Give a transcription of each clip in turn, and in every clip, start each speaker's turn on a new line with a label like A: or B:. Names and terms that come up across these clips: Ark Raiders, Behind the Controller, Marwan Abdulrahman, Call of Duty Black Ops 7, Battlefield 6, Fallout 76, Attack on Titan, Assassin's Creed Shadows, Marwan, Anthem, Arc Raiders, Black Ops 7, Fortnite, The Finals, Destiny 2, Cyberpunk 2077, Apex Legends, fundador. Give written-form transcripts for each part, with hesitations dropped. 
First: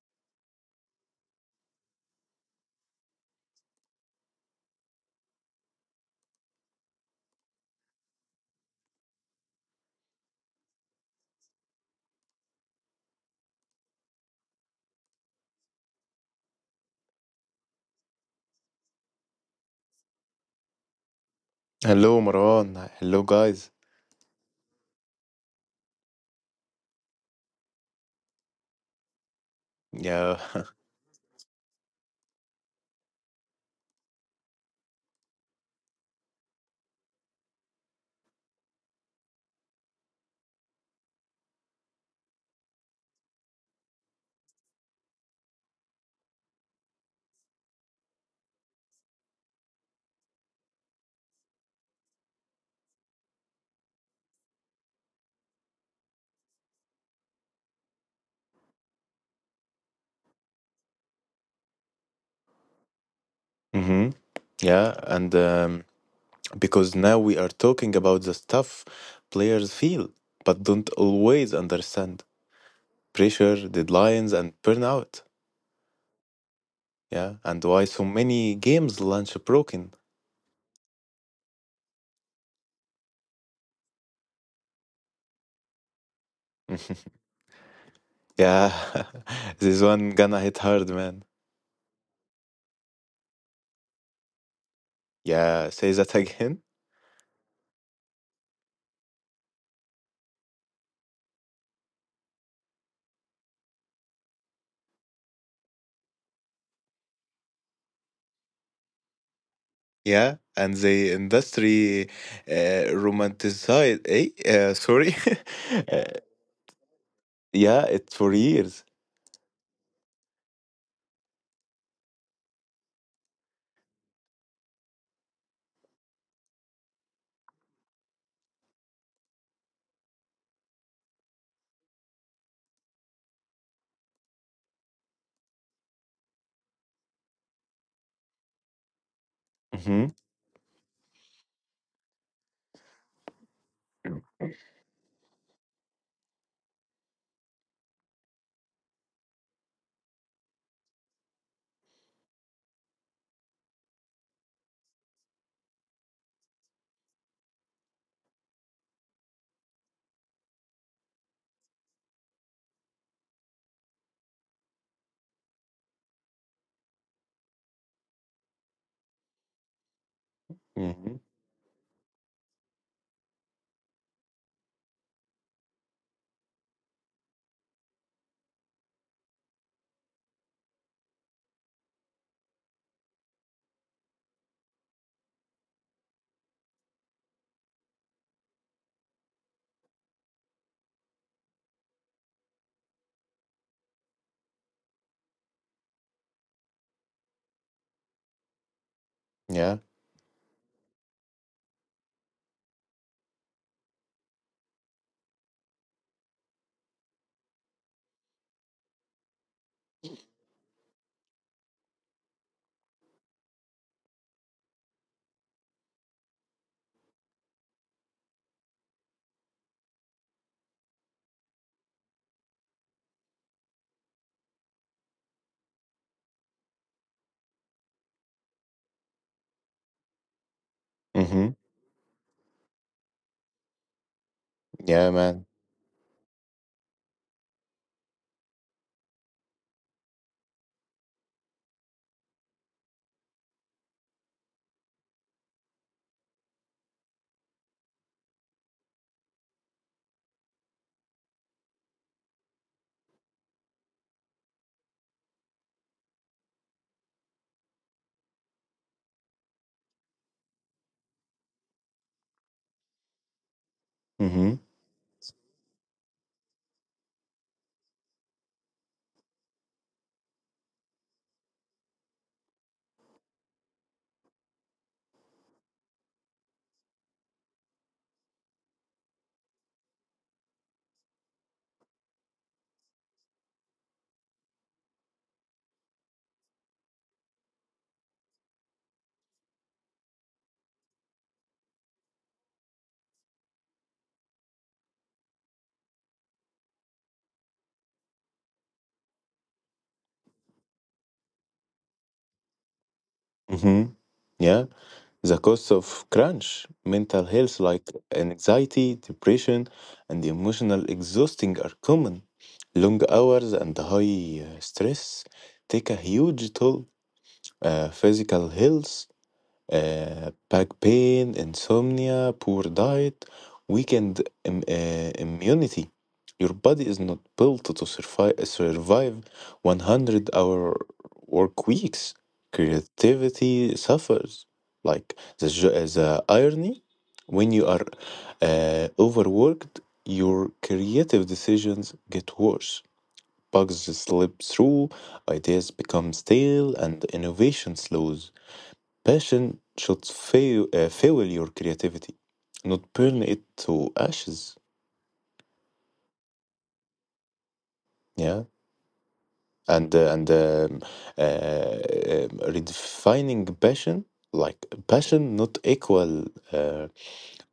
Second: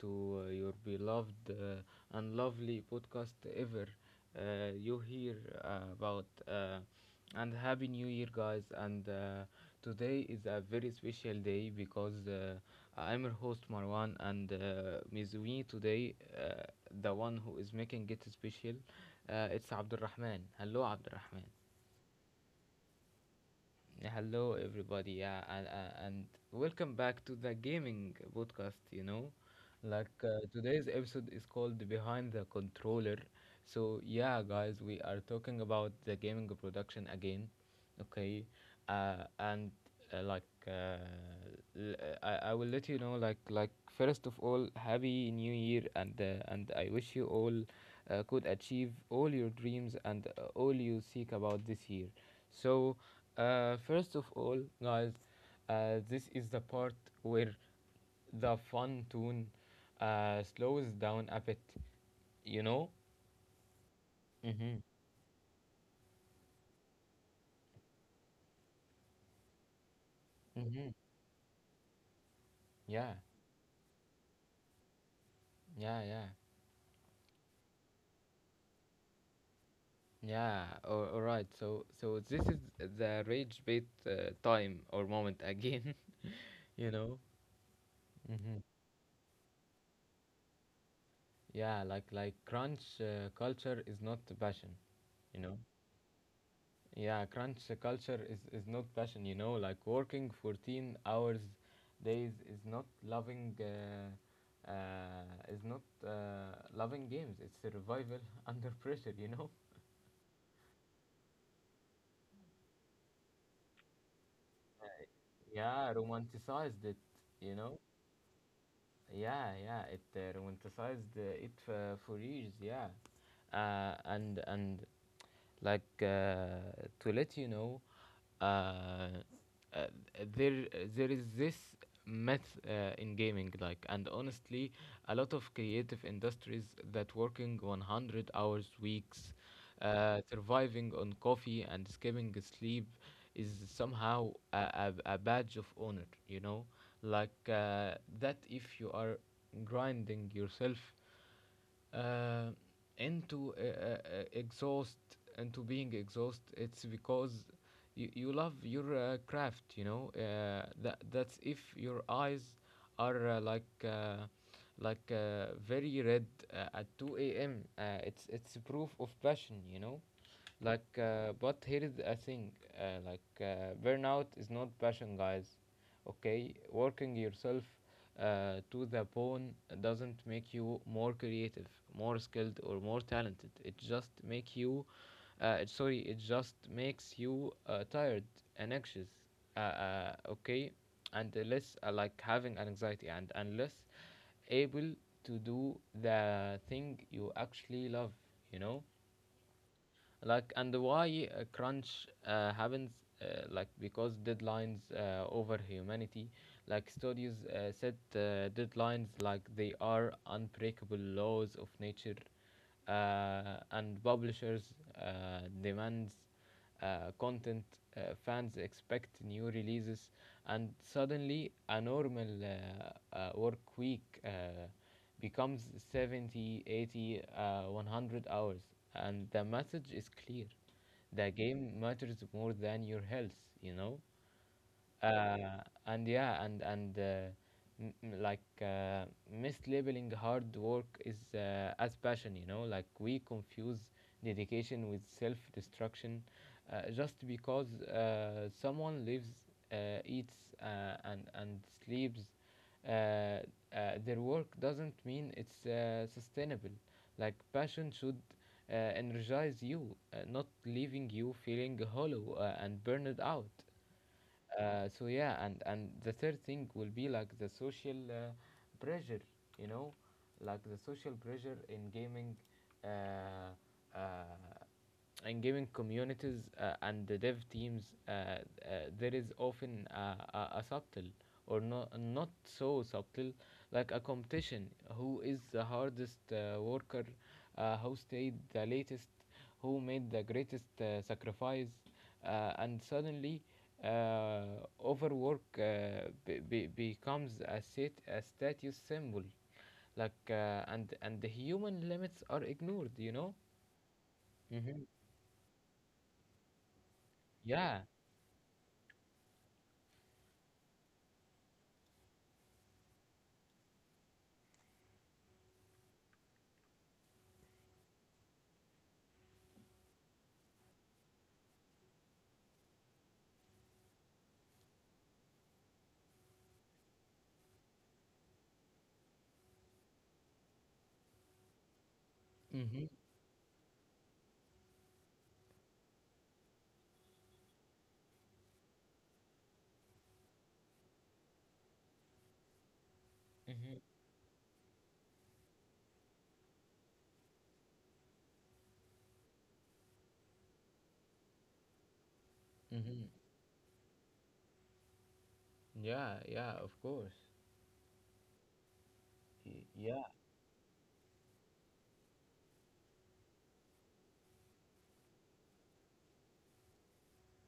A: to your beloved and lovely podcast ever. You here about and Happy new year, guys. And Today is a very special day because I'm your host Marwan, and with me today, the one who is making it special, it's Abdulrahman. Hello, Abdulrahman.
B: Hello, Marwan. Hello, guys.
A: Yeah, hello, everybody. Yeah, and welcome back to the gaming podcast.
B: Yeah.
A: Today's episode is called Behind the Controller. So, yeah, guys, we are talking about the gaming production again. Okay. And like l- I will let you know like first of all, happy new year, and and I wish you all could achieve all your dreams and all you seek about this year. So first of all, guys, this is the part where the fun tune slows down a bit, you know?
B: Hmm.
A: Mm-hmm.
B: Yeah. And Because now we are talking about the stuff players feel but don't
A: Mm-hmm.
B: always understand:
A: Yeah,
B: pressure, deadlines, and burnout.
A: yeah, yeah.
B: Yeah. And why so many games launch broken.
A: Yeah, all right. So, so this is the rage bait time or moment again, you know? Mm-hmm.
B: Yeah. This one gonna hit hard, man.
A: Yeah, like crunch culture is not passion, you know?
B: Yeah. Say that again.
A: Yeah, crunch culture is not passion, you know, like working 14 hours days is not loving games. It's survival under pressure, you know.
B: Yeah. And the industry romanticized. Eh? Sorry.
A: Yeah,
B: Uh,
A: romanticized it, you know.
B: yeah. It's for years.
A: Yeah, yeah, it romanticized it for years, yeah. And Like To let you know, uh, uh, there is this myth in gaming, like, and honestly a lot of creative industries that working 100 hours weeks,
B: Mhm.
A: surviving on coffee and skipping sleep, is somehow a badge of honor, you know, like that if you are grinding yourself uh, into uh, uh, uh, exhaust into being exhaust, it's because you love your craft, you know. That's if your eyes are very red at 2 a.m., it's proof of passion, you know.
B: Mhm.
A: But here is a thing. Burnout is not passion, guys. Okay, working yourself to the bone doesn't make you more creative, more skilled, or more talented. It just makes you tired and anxious. Okay, and less like having an anxiety, and unless able to do the thing you actually love, you know.
B: Yeah.
A: And why crunch happens? Because deadlines over humanity. Like studios set deadlines like they are unbreakable laws of nature, and publishers demands content, fans expect new releases, and suddenly a normal work week becomes 70, 80, 80 100 hours, and the message is clear: the
B: Mhm.
A: game matters more than your health, you know.
B: Yeah,
A: Uh,
B: man.
A: and Yeah, and m- m- like mislabeling hard work is as passion, you know. Like, we confuse dedication with self destruction. Just because someone lives, eats, and sleeps uh, uh, their work, doesn't mean it's sustainable. Like, passion should energize you, not leaving you feeling hollow and burned out.
B: Mhm.
A: So yeah, and the third thing will be like the social pressure, you know, like the social pressure uh, uh, in gaming communities and the dev teams. There is often a subtle or not so subtle, like a competition. Who is the hardest worker? Who stayed the latest? Who made the greatest sacrifice? And suddenly uh, overwork becomes a status symbol. Like and the human limits are ignored, you know.
B: Mhm. Yeah.
A: Mm-hmm.
B: The cost of crunch, mental health
A: Yeah.
B: like anxiety, depression, and emotional exhausting are common. Long hours and high stress take a huge toll. Physical health, back pain, insomnia, poor diet, immunity. Your body is not built to survive 100-hour work weeks.
A: Mm-hmm.
B: Creativity suffers. Like the irony, when you are overworked, your creative decisions get worse. Bugs
A: Mm-hmm.
B: slip through, ideas become stale, and innovation slows. Passion should fuel your creativity, not
A: Mm-hmm.
B: burn it to ashes.
A: Yeah, yeah, of course.
B: Yeah,
A: Y- yeah.
B: and uh, redefining passion, like passion not equal uh,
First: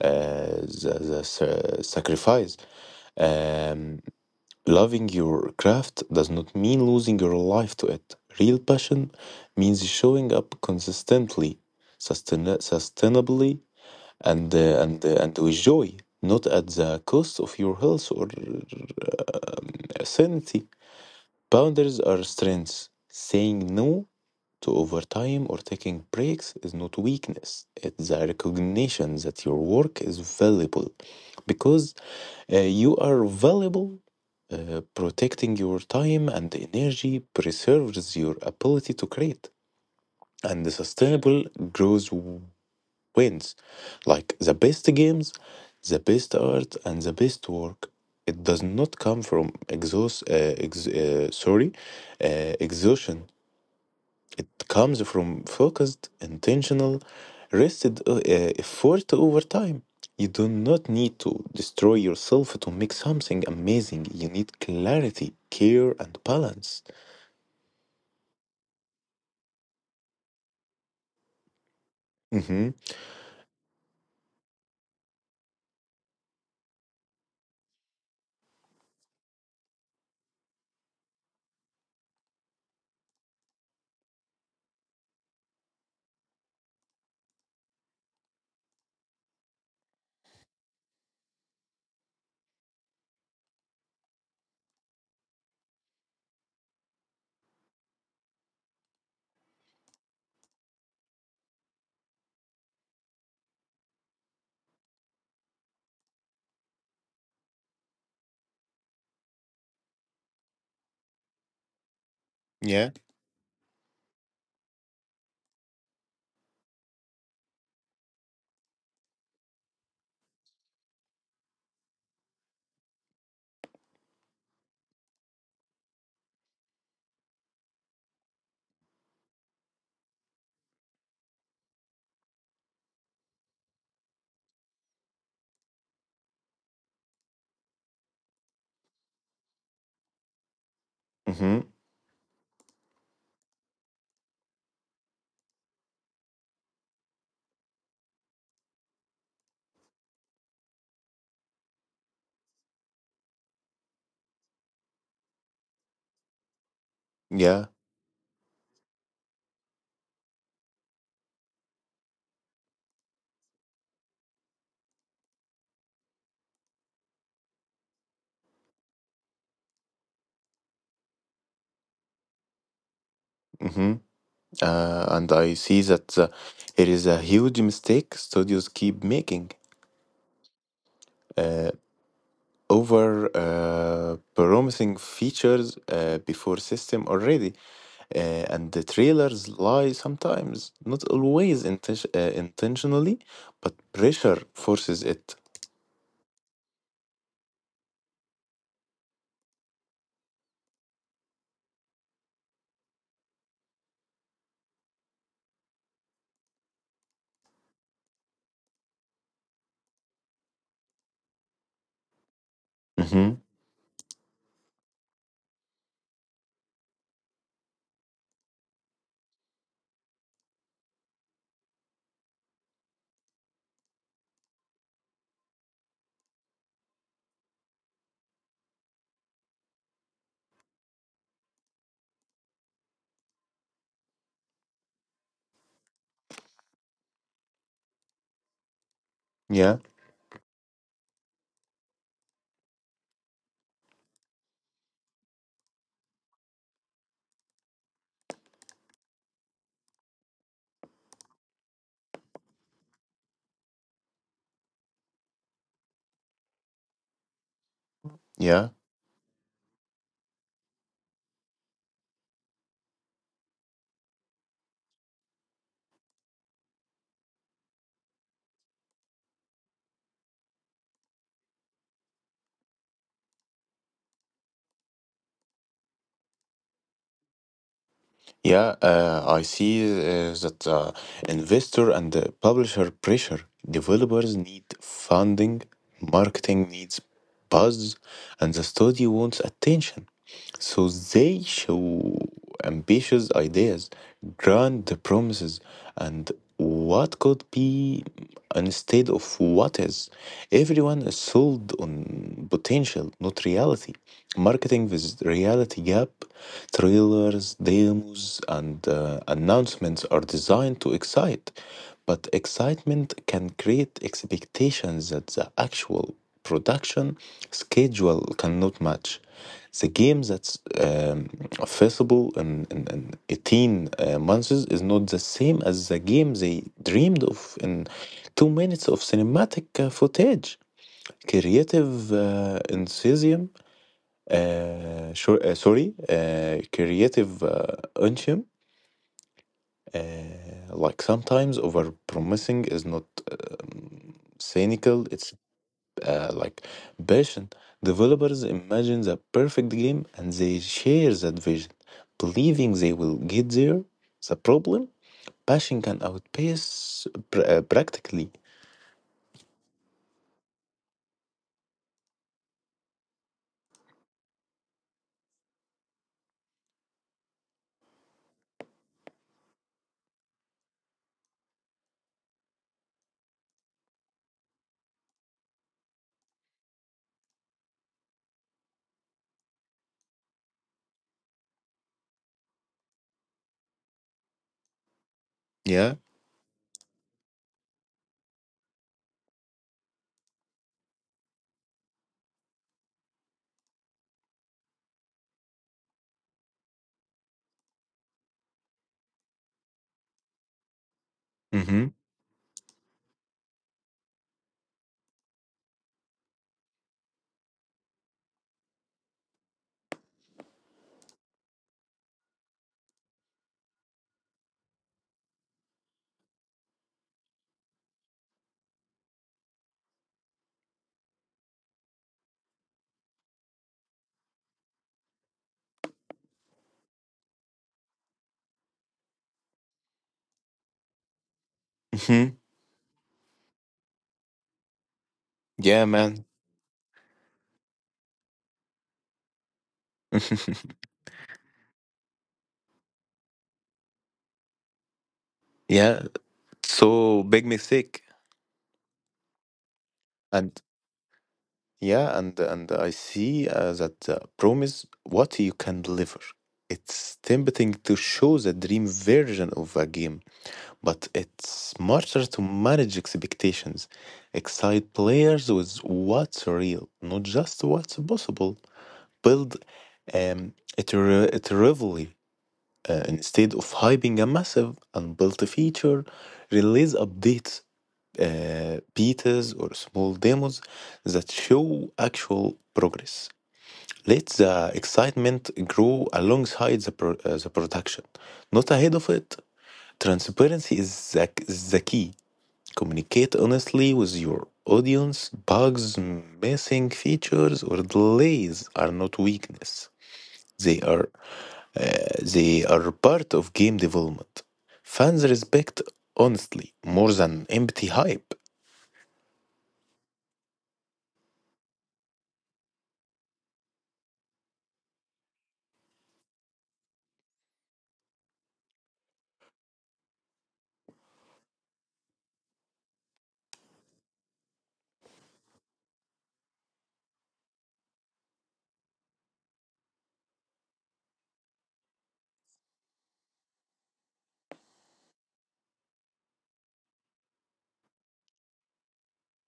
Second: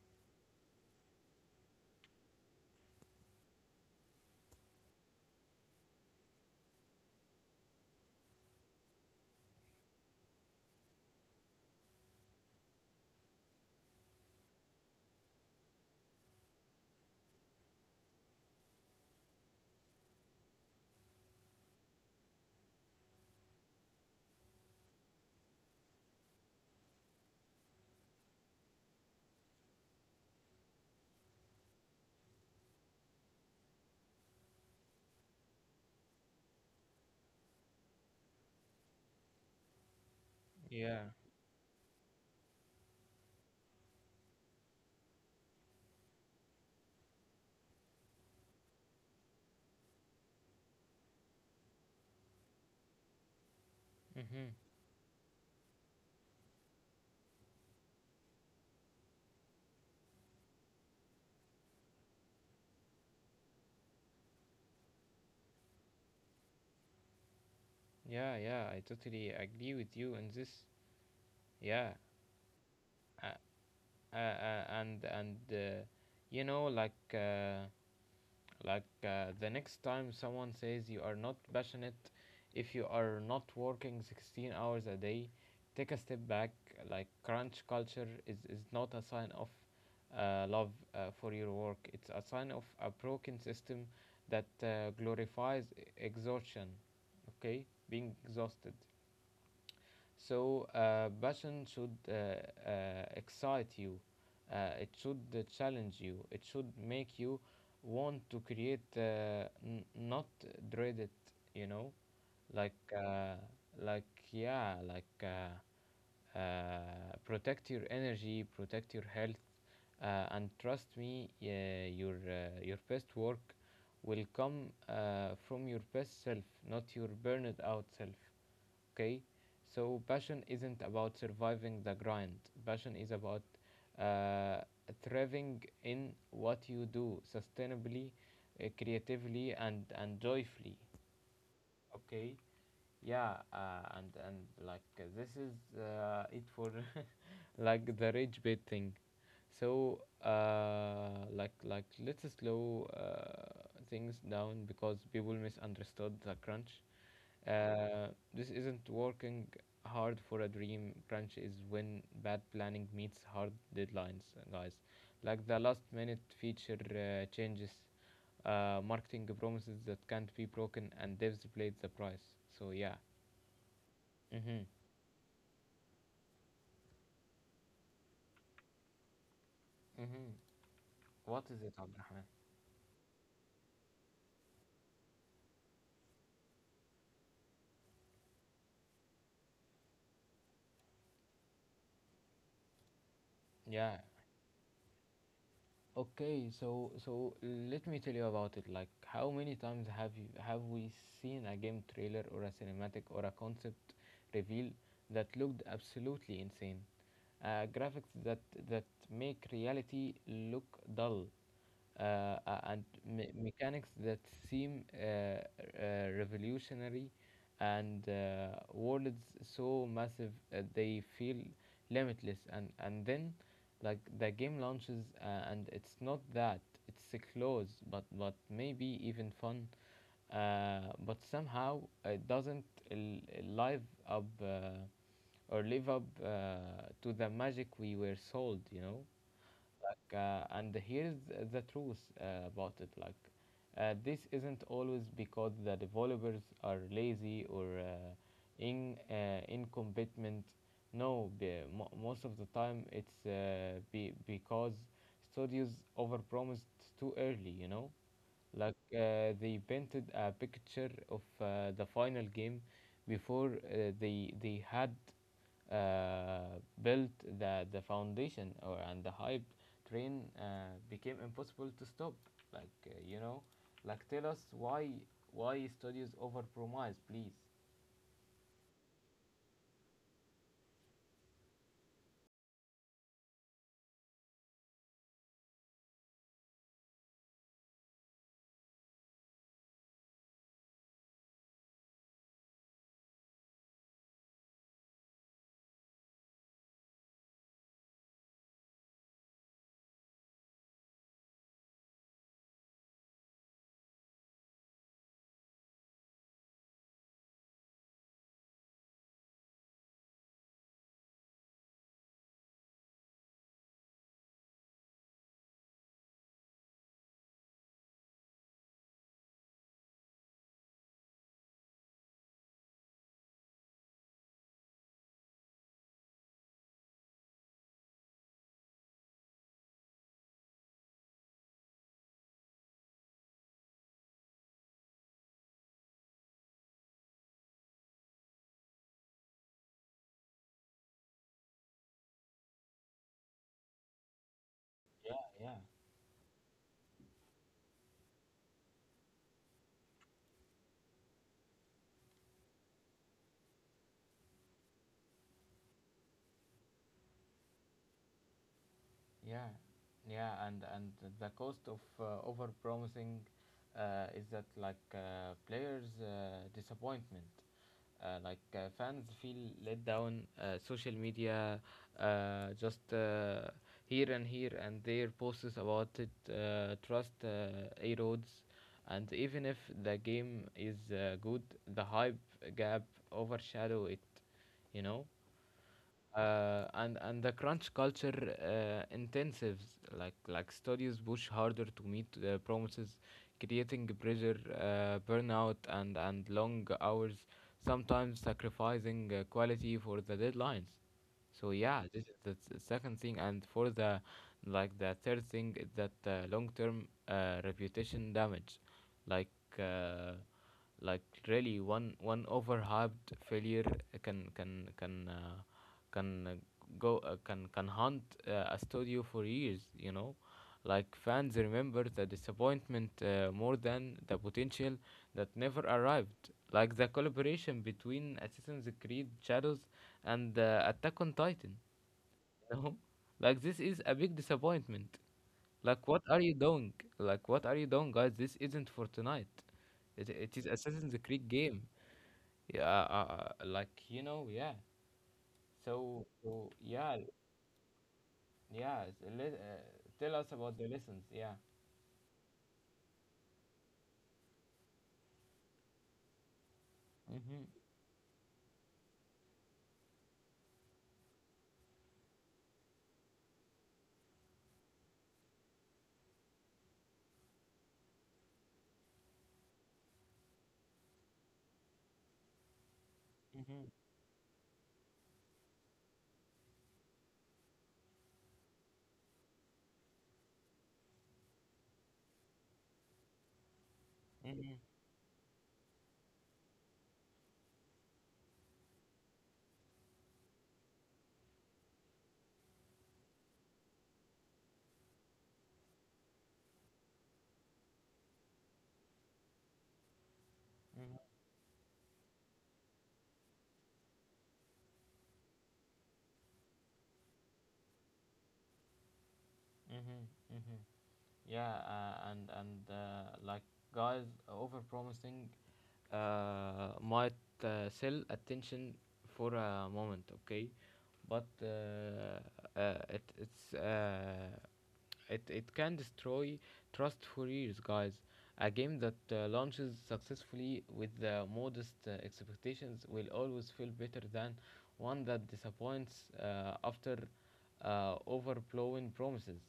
B: uh, sacrifice. Um, Loving your craft does not mean losing your life to it. Real passion means showing up consistently, sustainably, and with joy, not at the cost of your health or um, sanity. Boundaries are strengths. Saying no to overtime or taking breaks is not weakness. It's a recognition that your work is valuable, because you are valuable. Protecting your time and energy preserves your ability to create, and the
A: Yeah.
B: sustainable growth wins. Like the best games, the best art, and the best work. It does not come from exhaustion.
A: Mm-hmm.
B: It comes from focused, intentional, rested effort over time. You do not need to destroy yourself to make something amazing. You need clarity, care, and balance.
A: Yeah, yeah, I totally agree with you on this. Yeah.
B: Mm-hmm.
A: uh, and you know like The next time someone says you are not passionate if you are not working 16 hours a day, take a step back. Like, crunch culture is not a sign of love for your work. It's a sign of a broken system that glorifies exhaustion. Okay? Being exhausted. So passion should excite you. It should challenge you. It should make you want to create, not dread it. You know, like
B: Yeah.
A: uh, like yeah, like. Uh, Protect your energy, protect your health, and trust me, your best work will come from your best self, not your burned out self. Okay, so passion isn't about surviving the grind. Passion is about uh, thriving in what you do, sustainably, creatively, and joyfully.
B: Mm-hmm.
A: Okay. Yeah, and like this is it for like the rage bait thing. So let's slow things down because people misunderstood the crunch.
B: Yeah.
A: This isn't working hard for a dream. Crunch is when bad planning meets hard deadlines, guys. Like the last minute feature changes, marketing promises that can't be broken, and devs played the price. So yeah.
B: Mm-hmm.
A: Mm-hmm.
B: And I see that it is a huge mistake studios keep making,
A: Mm-hmm. What is
B: uh,
A: it, Abdurrahman?
B: over promising features before system already, and the trailers lie sometimes, not always intentionally, but
A: Yeah.
B: pressure forces it.
A: Okay, so let me tell you about it. Like, how many times have we seen a game trailer or a cinematic or a concept reveal that looked absolutely insane? Uh, graphics that that make reality look dull,
B: Hmm.
A: mechanics that seem revolutionary, and worlds so massive they feel limitless. And then, like, the game launches, and it's not that it's close, but maybe even fun, but somehow it doesn't l- live up uh, live up to the magic we were sold, you know?
B: Yeah,
A: Like, and here's the truth about it. Like, this isn't always because the developers are lazy or in incompetent. No, be, mo- Most of the time it's because studios overpromised too early. You know,
B: yeah.
A: like they painted a picture of the final game before they had built the foundation, or and the hype train became impossible to stop. like uh, you know Tell us why studios overpromise, please.
B: Yeah, I see that investor and the publisher pressure. Developers need funding, marketing needs buzz, and the studio wants attention. So they show ambitious ideas, grand promises, and what could be instead of what is. Everyone is sold on potential, not reality. Marketing with reality gap, trailers, demos, and announcements are designed to excite, but excitement can create expectations that the actual production schedule cannot match. The game that's um, feasible in 18 months is not the same as the game they dreamed of in 2 minutes of cinematic footage. Creative uh, enthusiasm, Creative enthusiasm, uh, like sometimes over promising is not um, cynical, it's
A: Yeah.
B: like passion. Developers imagine the perfect game and they share that vision, believing they will get there. The problem? Passion can outpace practically.
A: Yeah, yeah, and the cost of over is that, like, players' disappointment, fans feel let down. Social media just here and here and there posts about it. Trust erodes, and even if the game is good, the hype gap overshadow it. You know.
B: Yeah.
A: And the crunch culture intensives, like studios push harder to meet the promises, creating pressure, burnout, and long hours, sometimes sacrificing quality for the deadlines. So yeah,
B: Mm-hmm.
A: this is the second thing, and for the, like, the third thing is that long-term reputation damage. Like uh, really, one overhyped failure can can can uh, can go can haunt a studio for years, you know. Like fans remember the disappointment more than the potential that never arrived. Like the collaboration between Assassin's Creed Shadows and Attack on Titan.
B: Mm-hmm.
A: You know? Like this is a big disappointment.
B: Yeah,
A: Like what are
B: man.
A: you doing? Like what are you doing, guys? This isn't for tonight. It is Assassin's Creed game. Yeah, like you know, yeah.
B: Yeah.
A: So, so yeah,
B: So big mistake.
A: yeah. Uh, Tell us about
B: And
A: the lessons. Yeah.
B: yeah, and I see that promise what you can deliver. It's
A: Mm-hmm.
B: tempting to show the dream version of a game but it's smarter to manage expectations, excite players with what's real, not just what's possible. Build it, re- it rivalry, instead of
A: Mm-hmm,
B: hyping a massive unbuilt feature, release updates, betas, or small demos that show actual progress. Let
A: mm-hmm,
B: the excitement grow alongside the production, not ahead of it. Transparency is is the key. Communicate honestly with your audience. Bugs, missing features, or delays are not weakness. They
A: mm-hmm,
B: are they are part of game development. Fans respect honestly more than empty hype.
A: mm-hmm, mm-hmm. Yeah, and like guys, overpromising might sell attention for a moment, okay? But it can destroy trust for years, guys. A game that launches successfully with the modest expectations will always feel better than one that disappoints after overblowing promises.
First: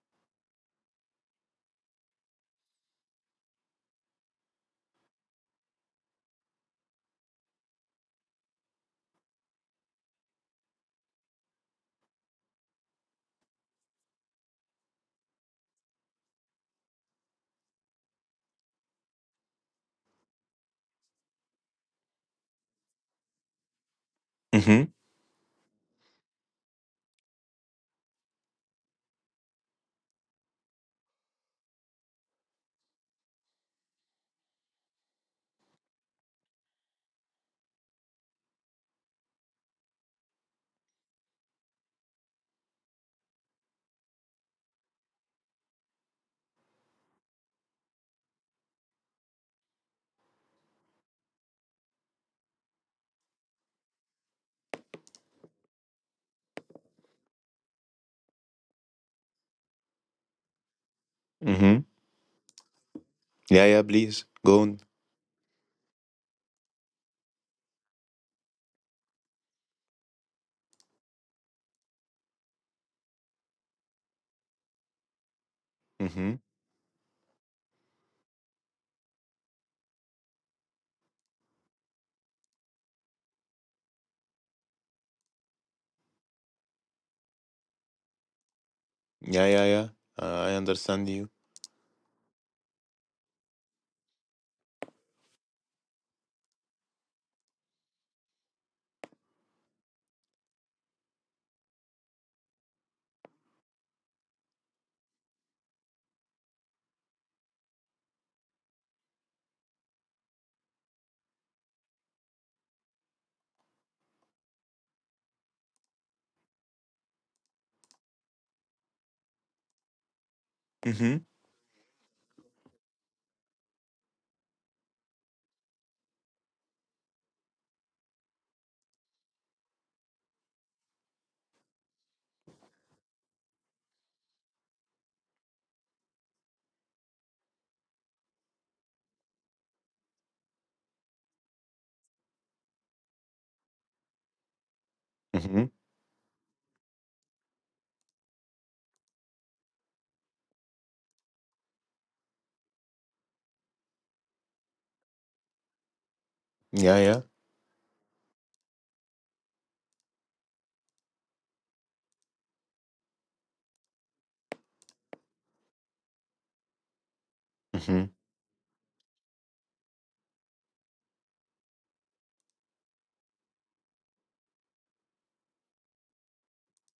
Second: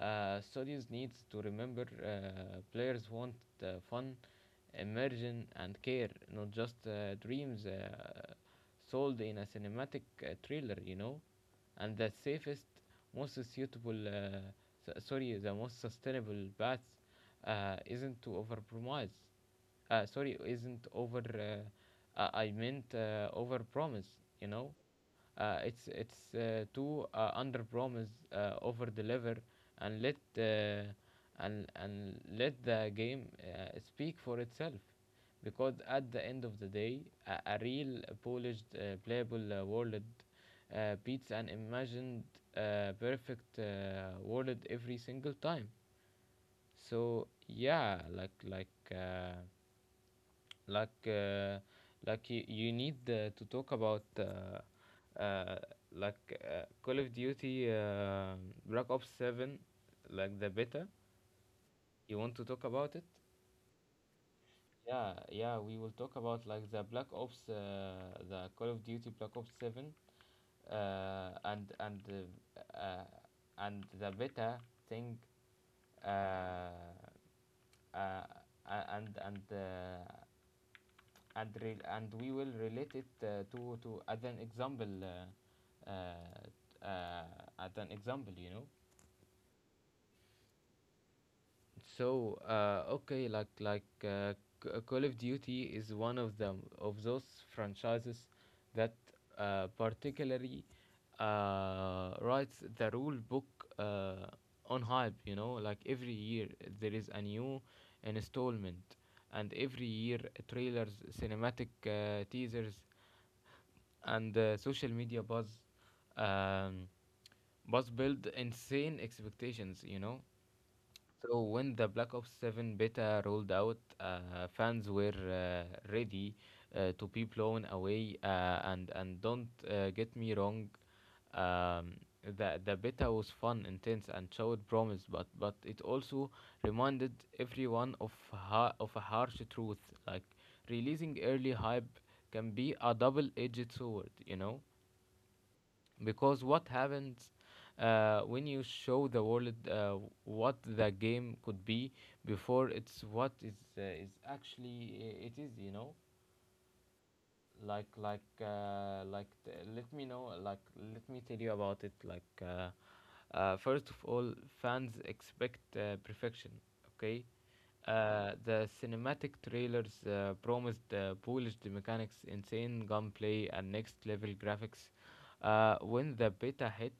A: Studios needs to remember players want fun, immersion, and care, not just dreams sold in a cinematic trailer, you know. And the safest, most suitable s- sorry the most sustainable path isn't to overpromise sorry isn't over I meant overpromise, you know.
B: Mm-hmm.
A: It's to under promise, over deliver, and let uh, and let the game speak for itself. Because at the end of the day, a real polished playable world beats an imagined perfect world every single time. So yeah, like. Uh, like uh, you need to talk about Call of Duty Black Ops 7, like the beta.
B: Mm-hmm.
A: You want to talk about it?
B: Yeah, yeah, please. Go on.
A: Yeah, yeah, we will talk about, like, the the Call of Duty Black Ops 7, uh, and and uh, uh, and the beta thing,
B: Mm-hmm.
A: uh, uh, a- and and uh, and and we will relate it to as an example, you know.
B: Yeah, yeah, yeah. I understand you.
A: So, okay, Call of Duty is one of them of those franchises that particularly writes the rule book uh, on hype. You know, like, every year there is a new installment, and every year trailers, cinematic teasers and social media um, buzz build insane expectations, you know.
B: Mm-hmm.
A: So when the Black Ops 7 beta rolled out, fans were ready to be blown away. And don't get me wrong, um, the beta was fun, intense, and showed promise, but it also reminded everyone of a harsh truth. Like, releasing early hype can be a double-edged sword, you know,
B: Mm-hmm.
A: because what happens when you show the world what the game could be before it's what is actually I- it is, you know.
B: Yeah, yeah.
A: Let me know like let me tell you about it. First of all, fans expect perfection, okay?
B: Mm-hmm.
A: The cinematic trailers promised polished mechanics, insane gunplay, and next level graphics. When the beta hit,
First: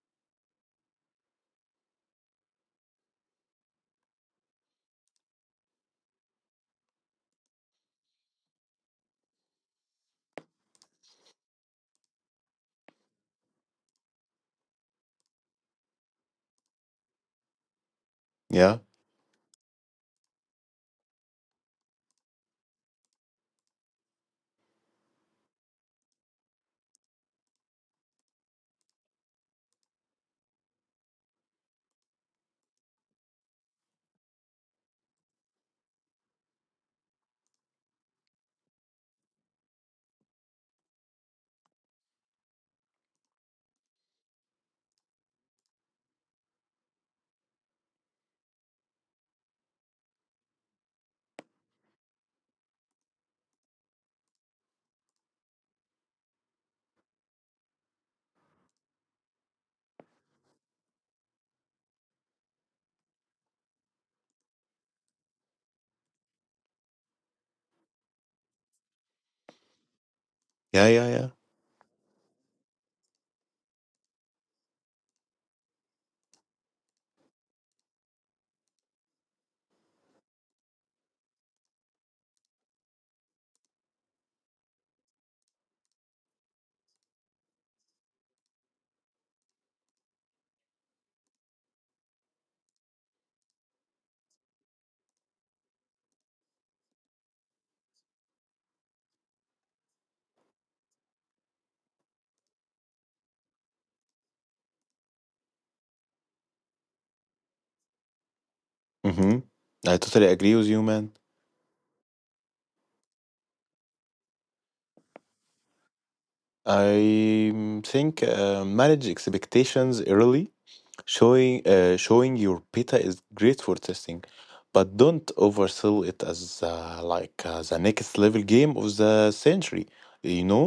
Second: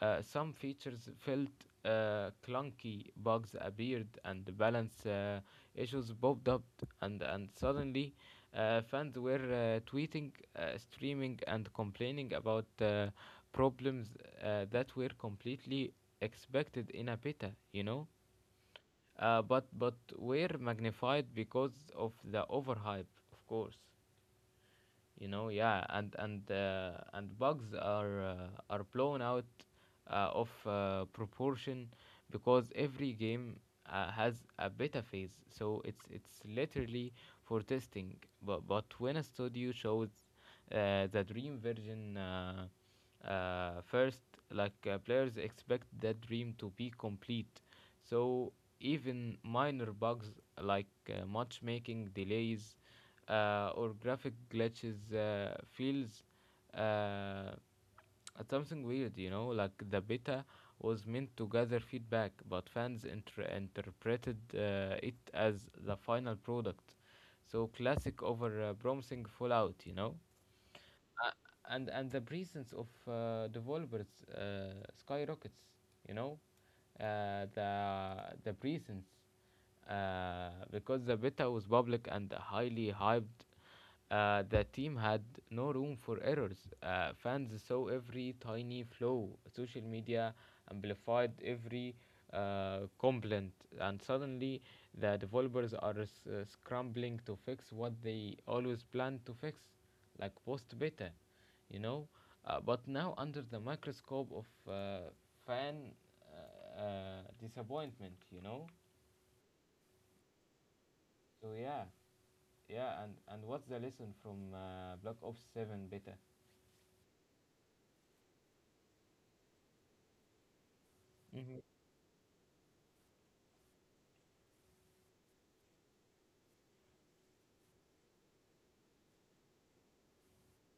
A: some features felt clunky, bugs appeared, and the balance issues popped up. And suddenly fans were tweeting, streaming, and complaining about problems that were completely expected in a beta, you know,
B: Yeah.
A: but were magnified because of the overhype, of course, you know. Yeah. And bugs are blown out of proportion because every game has a beta phase, so it's literally for testing. But when a studio shows the dream version first, like, players expect that dream to be complete, so even minor bugs like matchmaking delays or graphic glitches feels uh, at something weird, you know. Like, the beta was meant to gather feedback, but fans interpreted it as the final product. So classic over- promising Fallout, you know?
B: Yeah, yeah, yeah.
A: uh, and the presence of developers skyrockets, you know. Uh, the the presence, because the beta was public and highly hyped, the team had no room for errors. Fans saw every tiny flaw, social media amplified every complaint, and suddenly the developers are scrambling to fix what they always planned to fix, like post beta, you know. But now under the microscope of fan disappointment, you know.
B: Mm-hmm. I totally agree with you, man.
A: So yeah, yeah, and what's the lesson from Black Ops 7 beta?
B: I think manage expectations early,
A: Mhm.
B: showing your beta is great for testing, but don't oversell it as the next level game of the century. You know,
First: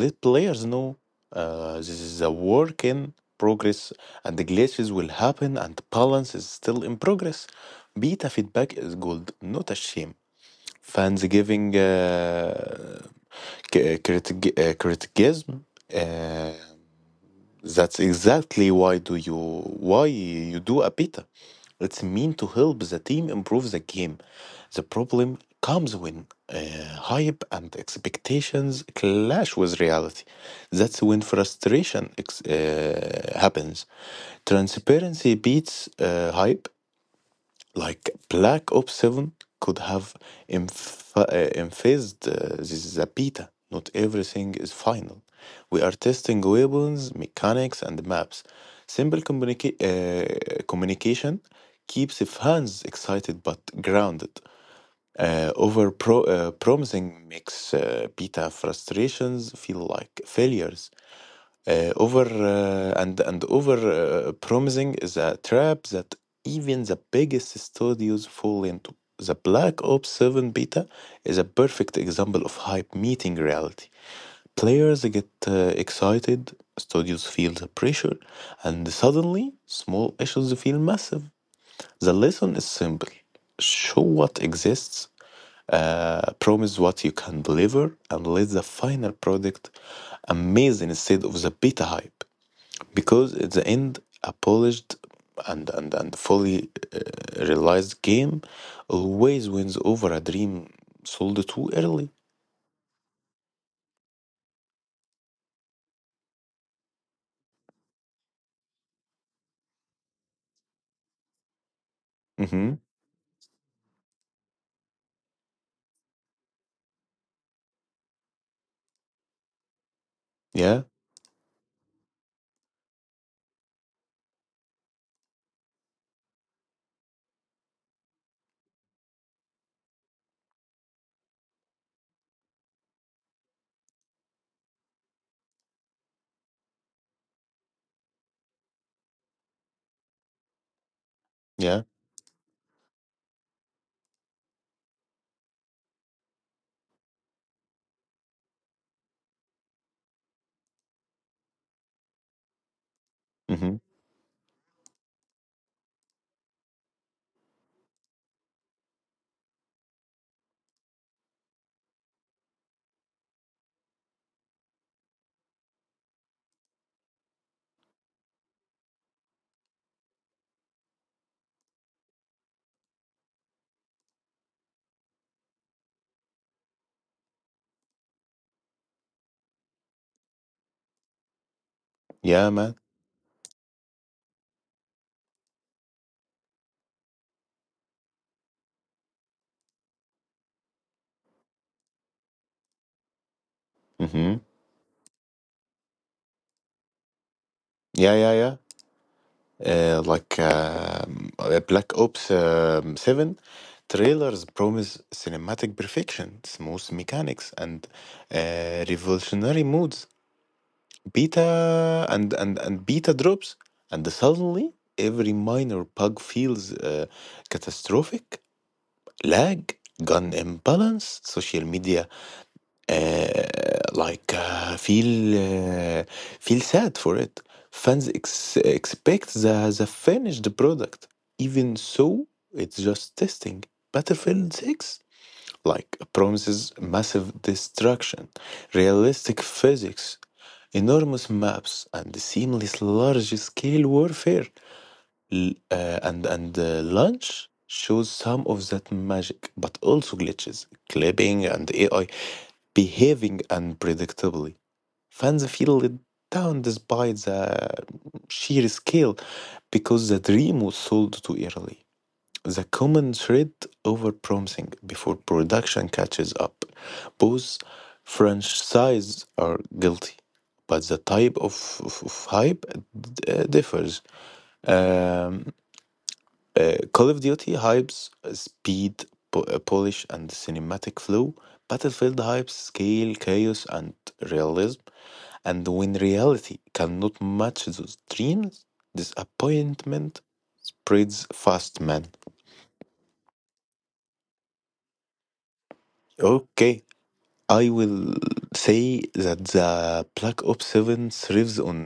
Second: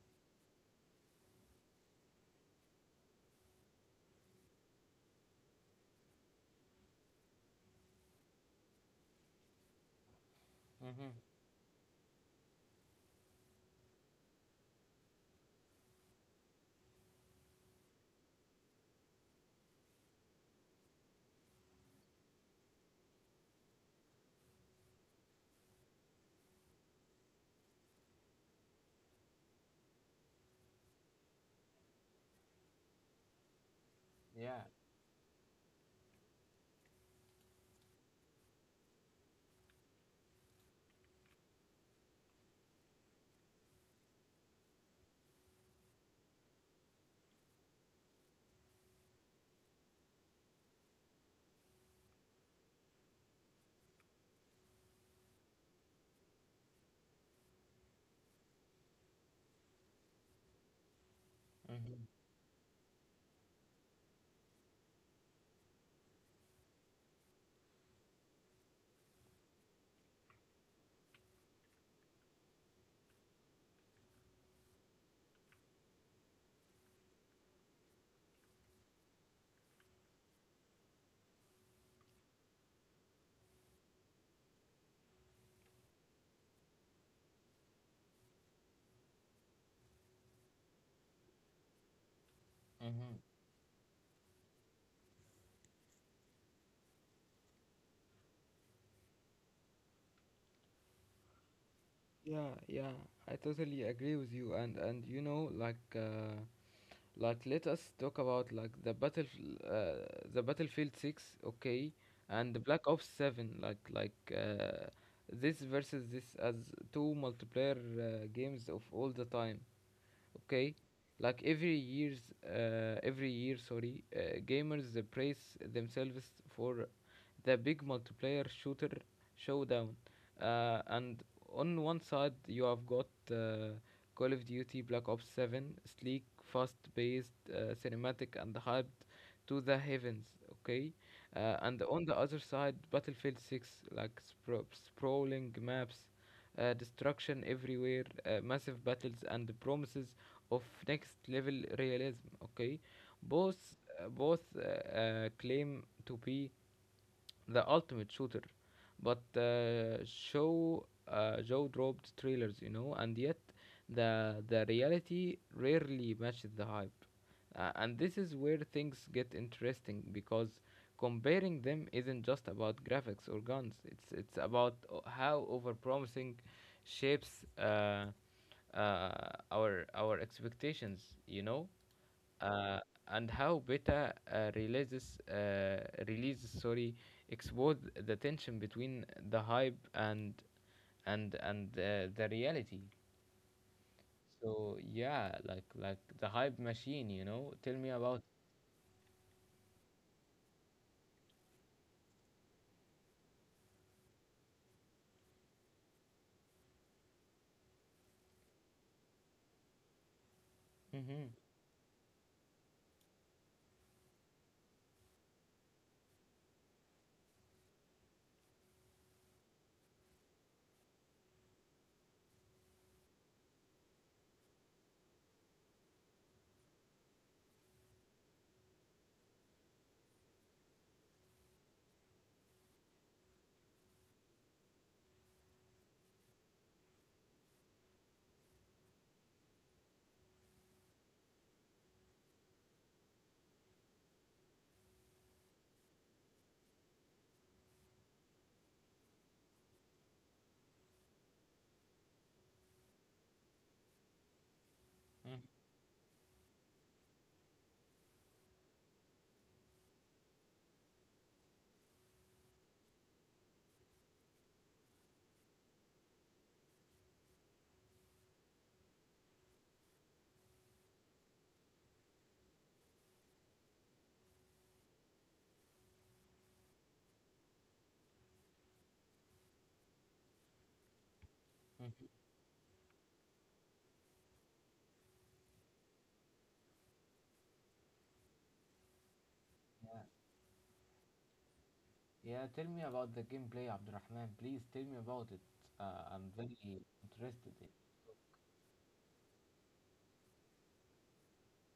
B: let players know this is a work in progress, and the glitches will happen, and balance is still in progress. Beta feedback is gold, not a shame.
A: Mm-hmm.
B: Fansgiving uh, criticism. Uh, that's exactly why do you why you do a beta. It's meant to help the team improve the game. The problem comes when hype and expectations clash with reality. That's when frustration happens.
A: Yeah.
B: Transparency beats hype. Like Black Ops 7 could have emphasized, this is a beta. Not everything is final. We are testing weapons, mechanics, and maps. Simple communication keeps fans excited but grounded. Promising makes beta frustrations feel like failures.
A: Mm-hmm.
B: Over and over promising is a trap that even the biggest studios fall into. The Black Ops 7 beta is a perfect example of hype meeting reality. Players get excited, studios feel the pressure, and suddenly small issues feel massive. The lesson is simple: show what exists, promise what you can deliver, and let the final product amaze instead of the beta hype,
A: Mm-hmm.
B: because at the end a polished and fully realized game always wins over a dream sold too early.
A: Yeah, yeah, I totally agree with you. And you know, like let us talk about, like, uh, the Battlefield 6, okay, and the
B: Mm-hmm.
A: Black Ops 7. This versus this, as two multiplayer games of all the time, okay?
B: Yeah,
A: Like, every year, sorry, gamers praise themselves for the big multiplayer shooter showdown. And on one side you have got Call of Duty Black Ops 7, sleek, fast paced cinematic, and hyped to the heavens, okay?
B: yeah.
A: And on the other side, Battlefield 6, like, sprawling maps, destruction everywhere, massive battles, and the promises of next level realism, okay?
B: Mm-hmm.
A: Both claim to be the Ultimate Shooter, but show Joe dropped trailers, you know, and yet the reality rarely matches the hype, and this is where things get interesting, because comparing them isn't just about graphics or guns. It's about how overpromising shapes uh, our expectations, you know.
B: Yeah, man.
A: uh, and how beta releases, sorry, expose the tension between the hype and the reality.
B: Mm-hmm.
A: So yeah, like, the hype machine, you know. Tell me
B: Yeah,
A: about.
B: yeah, yeah. Black Ops 7 trailers promise cinematic perfection, smooth mechanics, and revolutionary modes.
A: Mm-hmm.
B: Beta drops, and suddenly every minor bug feels catastrophic: lag, gun imbalance, social media uh, like uh, feel uh, feel sad for it. Expect the finished product, even so it's just testing. Battlefield 6 like promises massive destruction, realistic physics, enormous maps, and seamless large-scale warfare. L- and Launch shows some of that magic, but also glitches, clipping, and AI behaving unpredictably. Fans
A: Mm-hmm.
B: feel let down despite the sheer scale because the dream was sold too early. The common thread: over-promising before production catches up. Both franchises are guilty, but the type of hype differs. Um, Call of Duty hypes speed, polish, and cinematic flow.
A: Mm-hmm.
B: Battlefield hypes scale, chaos, and realism. And when reality cannot match those dreams,
A: Yeah.
B: disappointment spreads fast, man.
A: Yeah, tell me about the gameplay, Abdurrahman, please tell me about it. I'm very
B: Okay.
A: interested
B: I
A: in.
B: will say that the Black Ops 7 thrives on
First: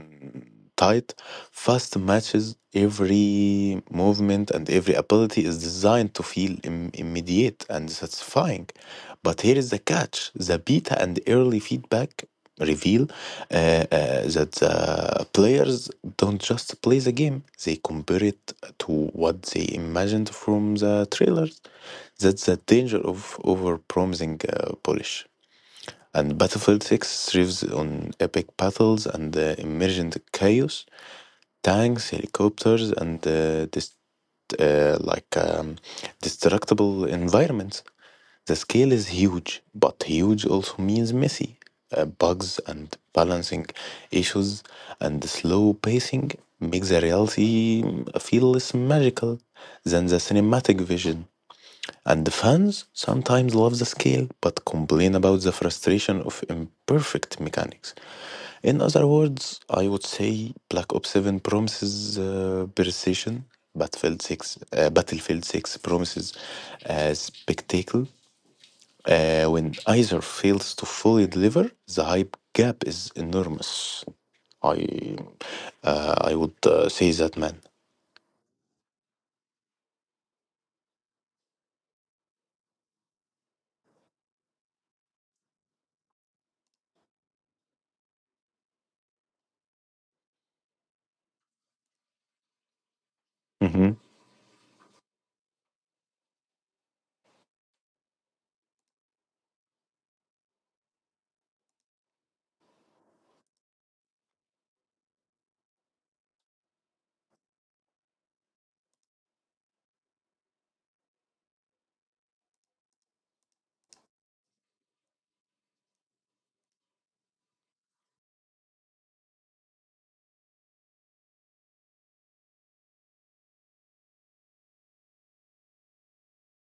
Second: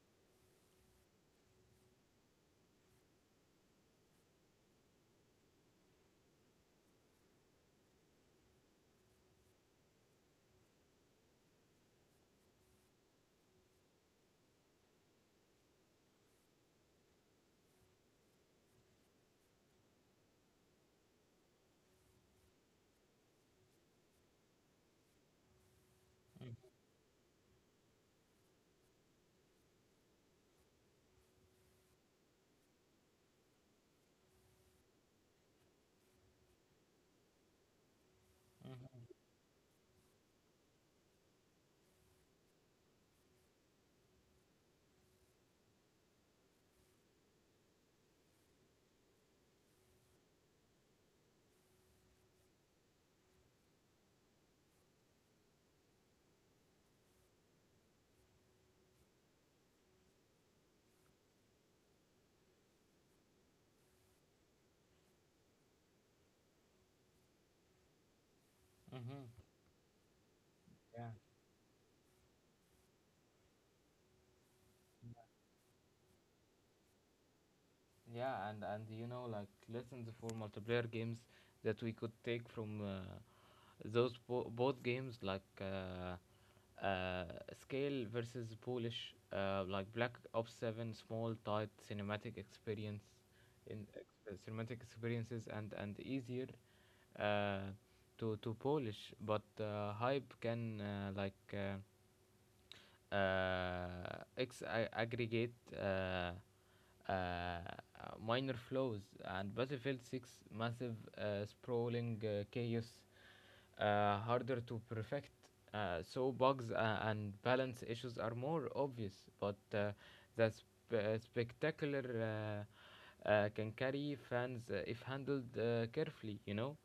B: tight, fast matches. Every movement and every ability is designed to feel immediate and satisfying. But here is the catch: the beta and early feedback reveal that the players don't just play the game, they compare it to what they imagined from the trailers. That's the danger of overpromising polish. And
A: Mm-hmm.
B: Battlefield 6 thrives on epic battles and emergent chaos. Tanks, helicopters, and uh, like um, destructible environments. The scale
A: Mm-hmm.
B: is huge, but huge also means messy. Bugs and balancing issues and slow pacing make the reality feel less magical than the cinematic vision. And the fans sometimes love the scale but complain about the frustration of imperfect mechanics. In other words, I would say Black Ops 7 promises precision, Battlefield 6 promises spectacle.
A: Mm-hmm.
B: When either fails to
A: Yeah.
B: fully deliver, the hype gap is enormous. I I would say that, man.
A: Yeah, and you know, like, lessons for multiplayer games that we could take from those both games, like, uh, Scale versus Polish. Like, Black Ops Seven, small, tight cinematic
B: Mm-hmm.
A: cinematic experiences, and easier uh, to polish, but hype can, like, aggregate uh, minor flows. And Battlefield 6, massive, sprawling chaos, harder to perfect. So bugs and balance issues are more obvious, but the spectacular can carry fans if handled carefully, you know.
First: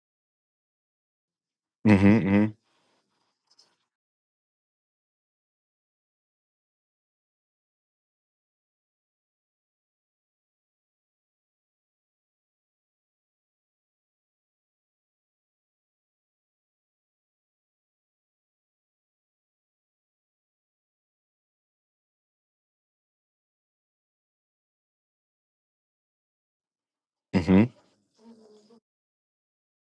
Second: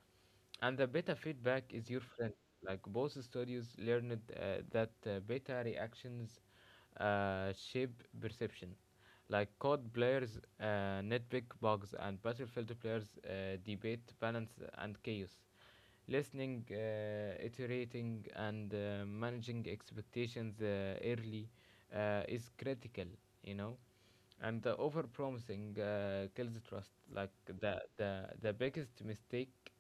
A: And the beta feedback is your
B: Mm-hmm.
A: friend.
B: Mm-hmm.
A: Like, both studies learned that beta reactions shape perception. Like, COD players nitpick bugs, and Battlefield players debate balance and chaos. Listening, iterating, and managing expectations early is critical, you know. And the overpromising kills trust. Like,
B: Mm-hmm.
A: the biggest mistake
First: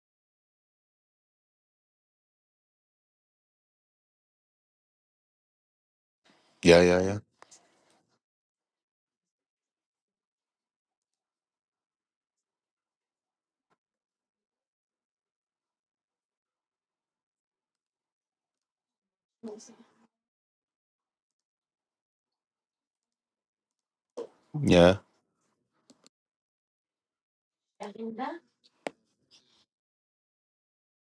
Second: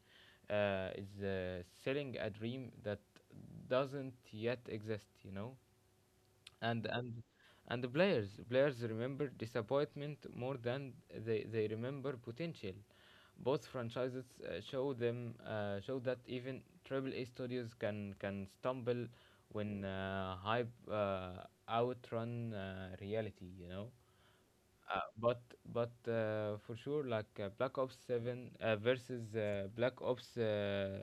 A: is selling a dream that doesn't yet exist. You know,
B: Yeah,
A: and
B: yeah, yeah.
A: and and the players remember disappointment more than they remember potential. Both franchises show that even AAA studios can stumble when hype outrun reality, you know. Uh,
B: Yeah.
A: but but for sure, like, Black Ops 7 versus Black Ops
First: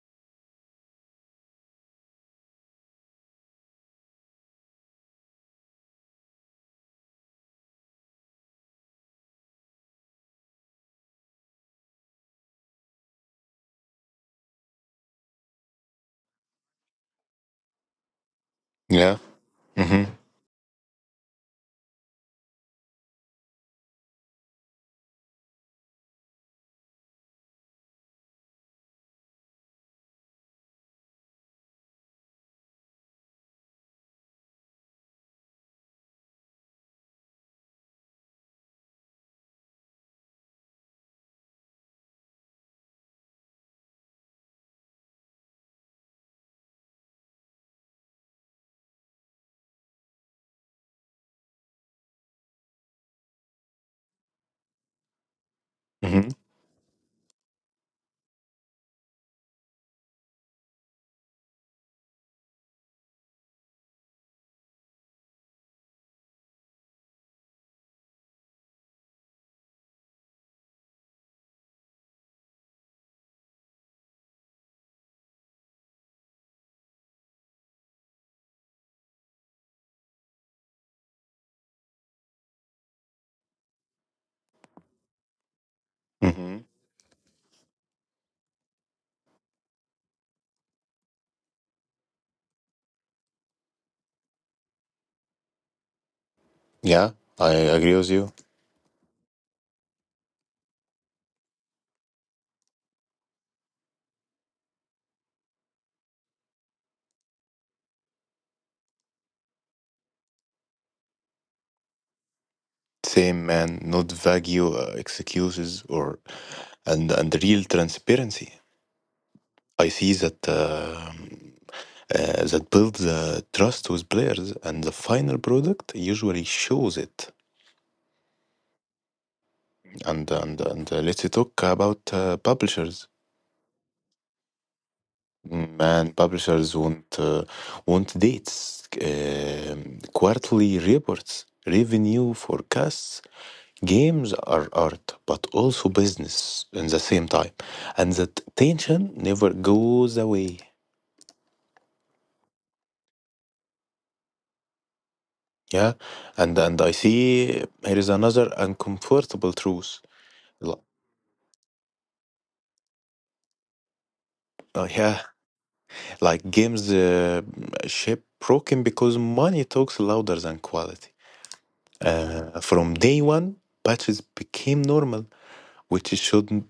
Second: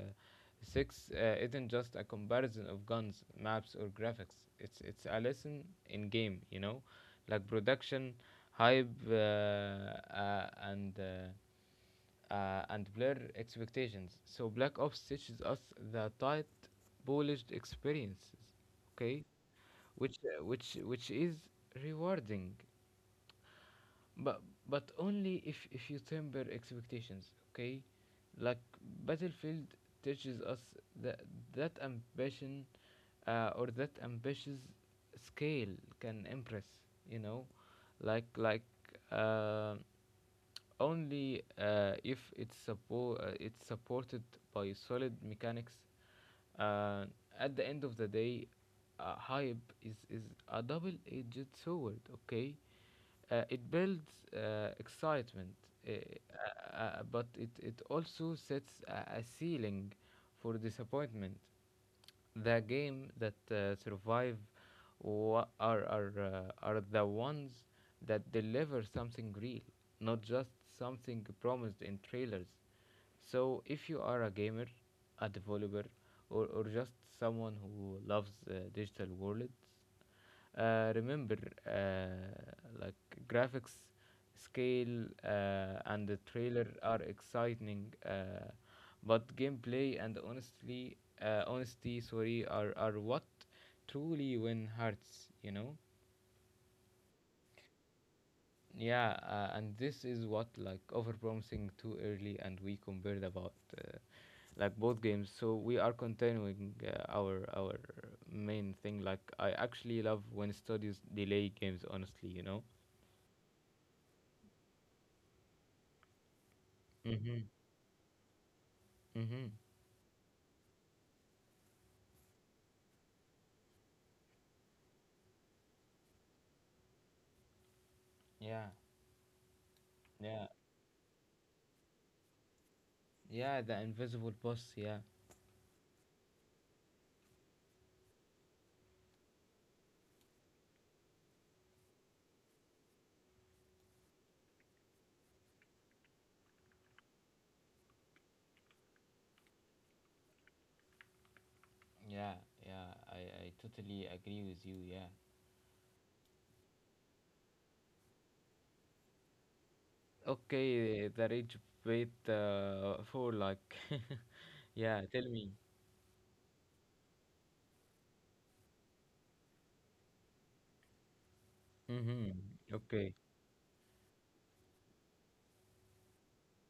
A: Six isn't just a comparison of guns, maps, or graphics. It's a lesson in game, you know, like, production, hype, and blur expectations. So Black Ops teaches us the tight, polished experiences,
B: Yeah.
A: okay,
B: Mm-hmm.
A: which is rewarding, but only if you temper expectations, okay? Like, Battlefield teaches us that ambition or that ambitious scale can impress, you know. Like, uh, only if it's supported by solid mechanics. Uh, at the end of the day, hype is a double-edged sword. Okay, it builds excitement,
B: Mm-hmm.
A: but it also sets a ceiling for disappointment. The game that survive, are the ones that deliver something real, not just something promised in trailers. So if you are a gamer, a developer, or just someone who loves digital worlds, remember, uh, like graphics, scale, and the trailer
B: Hmm.
A: are exciting, but gameplay and honestly honesty, sorry, are what truly win hearts, you know.
B: Yeah, I agree with you.
A: Yeah, and this is what, like, overpromising too early, and we compared about, like, both games. So we are continuing our main thing. Like, I actually love when studios delay games. Honestly, you know.
B: Same man, not vague excuses, or and
A: Mhm.
B: real transparency.
A: Mhm.
B: I see that that builds trust with players, and the final product usually shows it.
A: Yeah. Yeah.
B: And Let's talk about publishers.
A: Yeah. The invisible boss. Yeah.
B: Man, publishers want dates, um, quarterly reports, revenue forecasts. Games are art, but also business in the same time, and that tension never goes away.
A: Yeah, yeah, I totally agree with you. Yeah.
B: Yeah, and I see here is another uncomfortable truth. L-
A: Okay, the rage bait for, like. Yeah.
B: yeah,
A: Tell me.
B: like games shape broken because money talks louder than quality.
A: Mhm.
B: From
A: Okay.
B: day one, patches became normal, which should not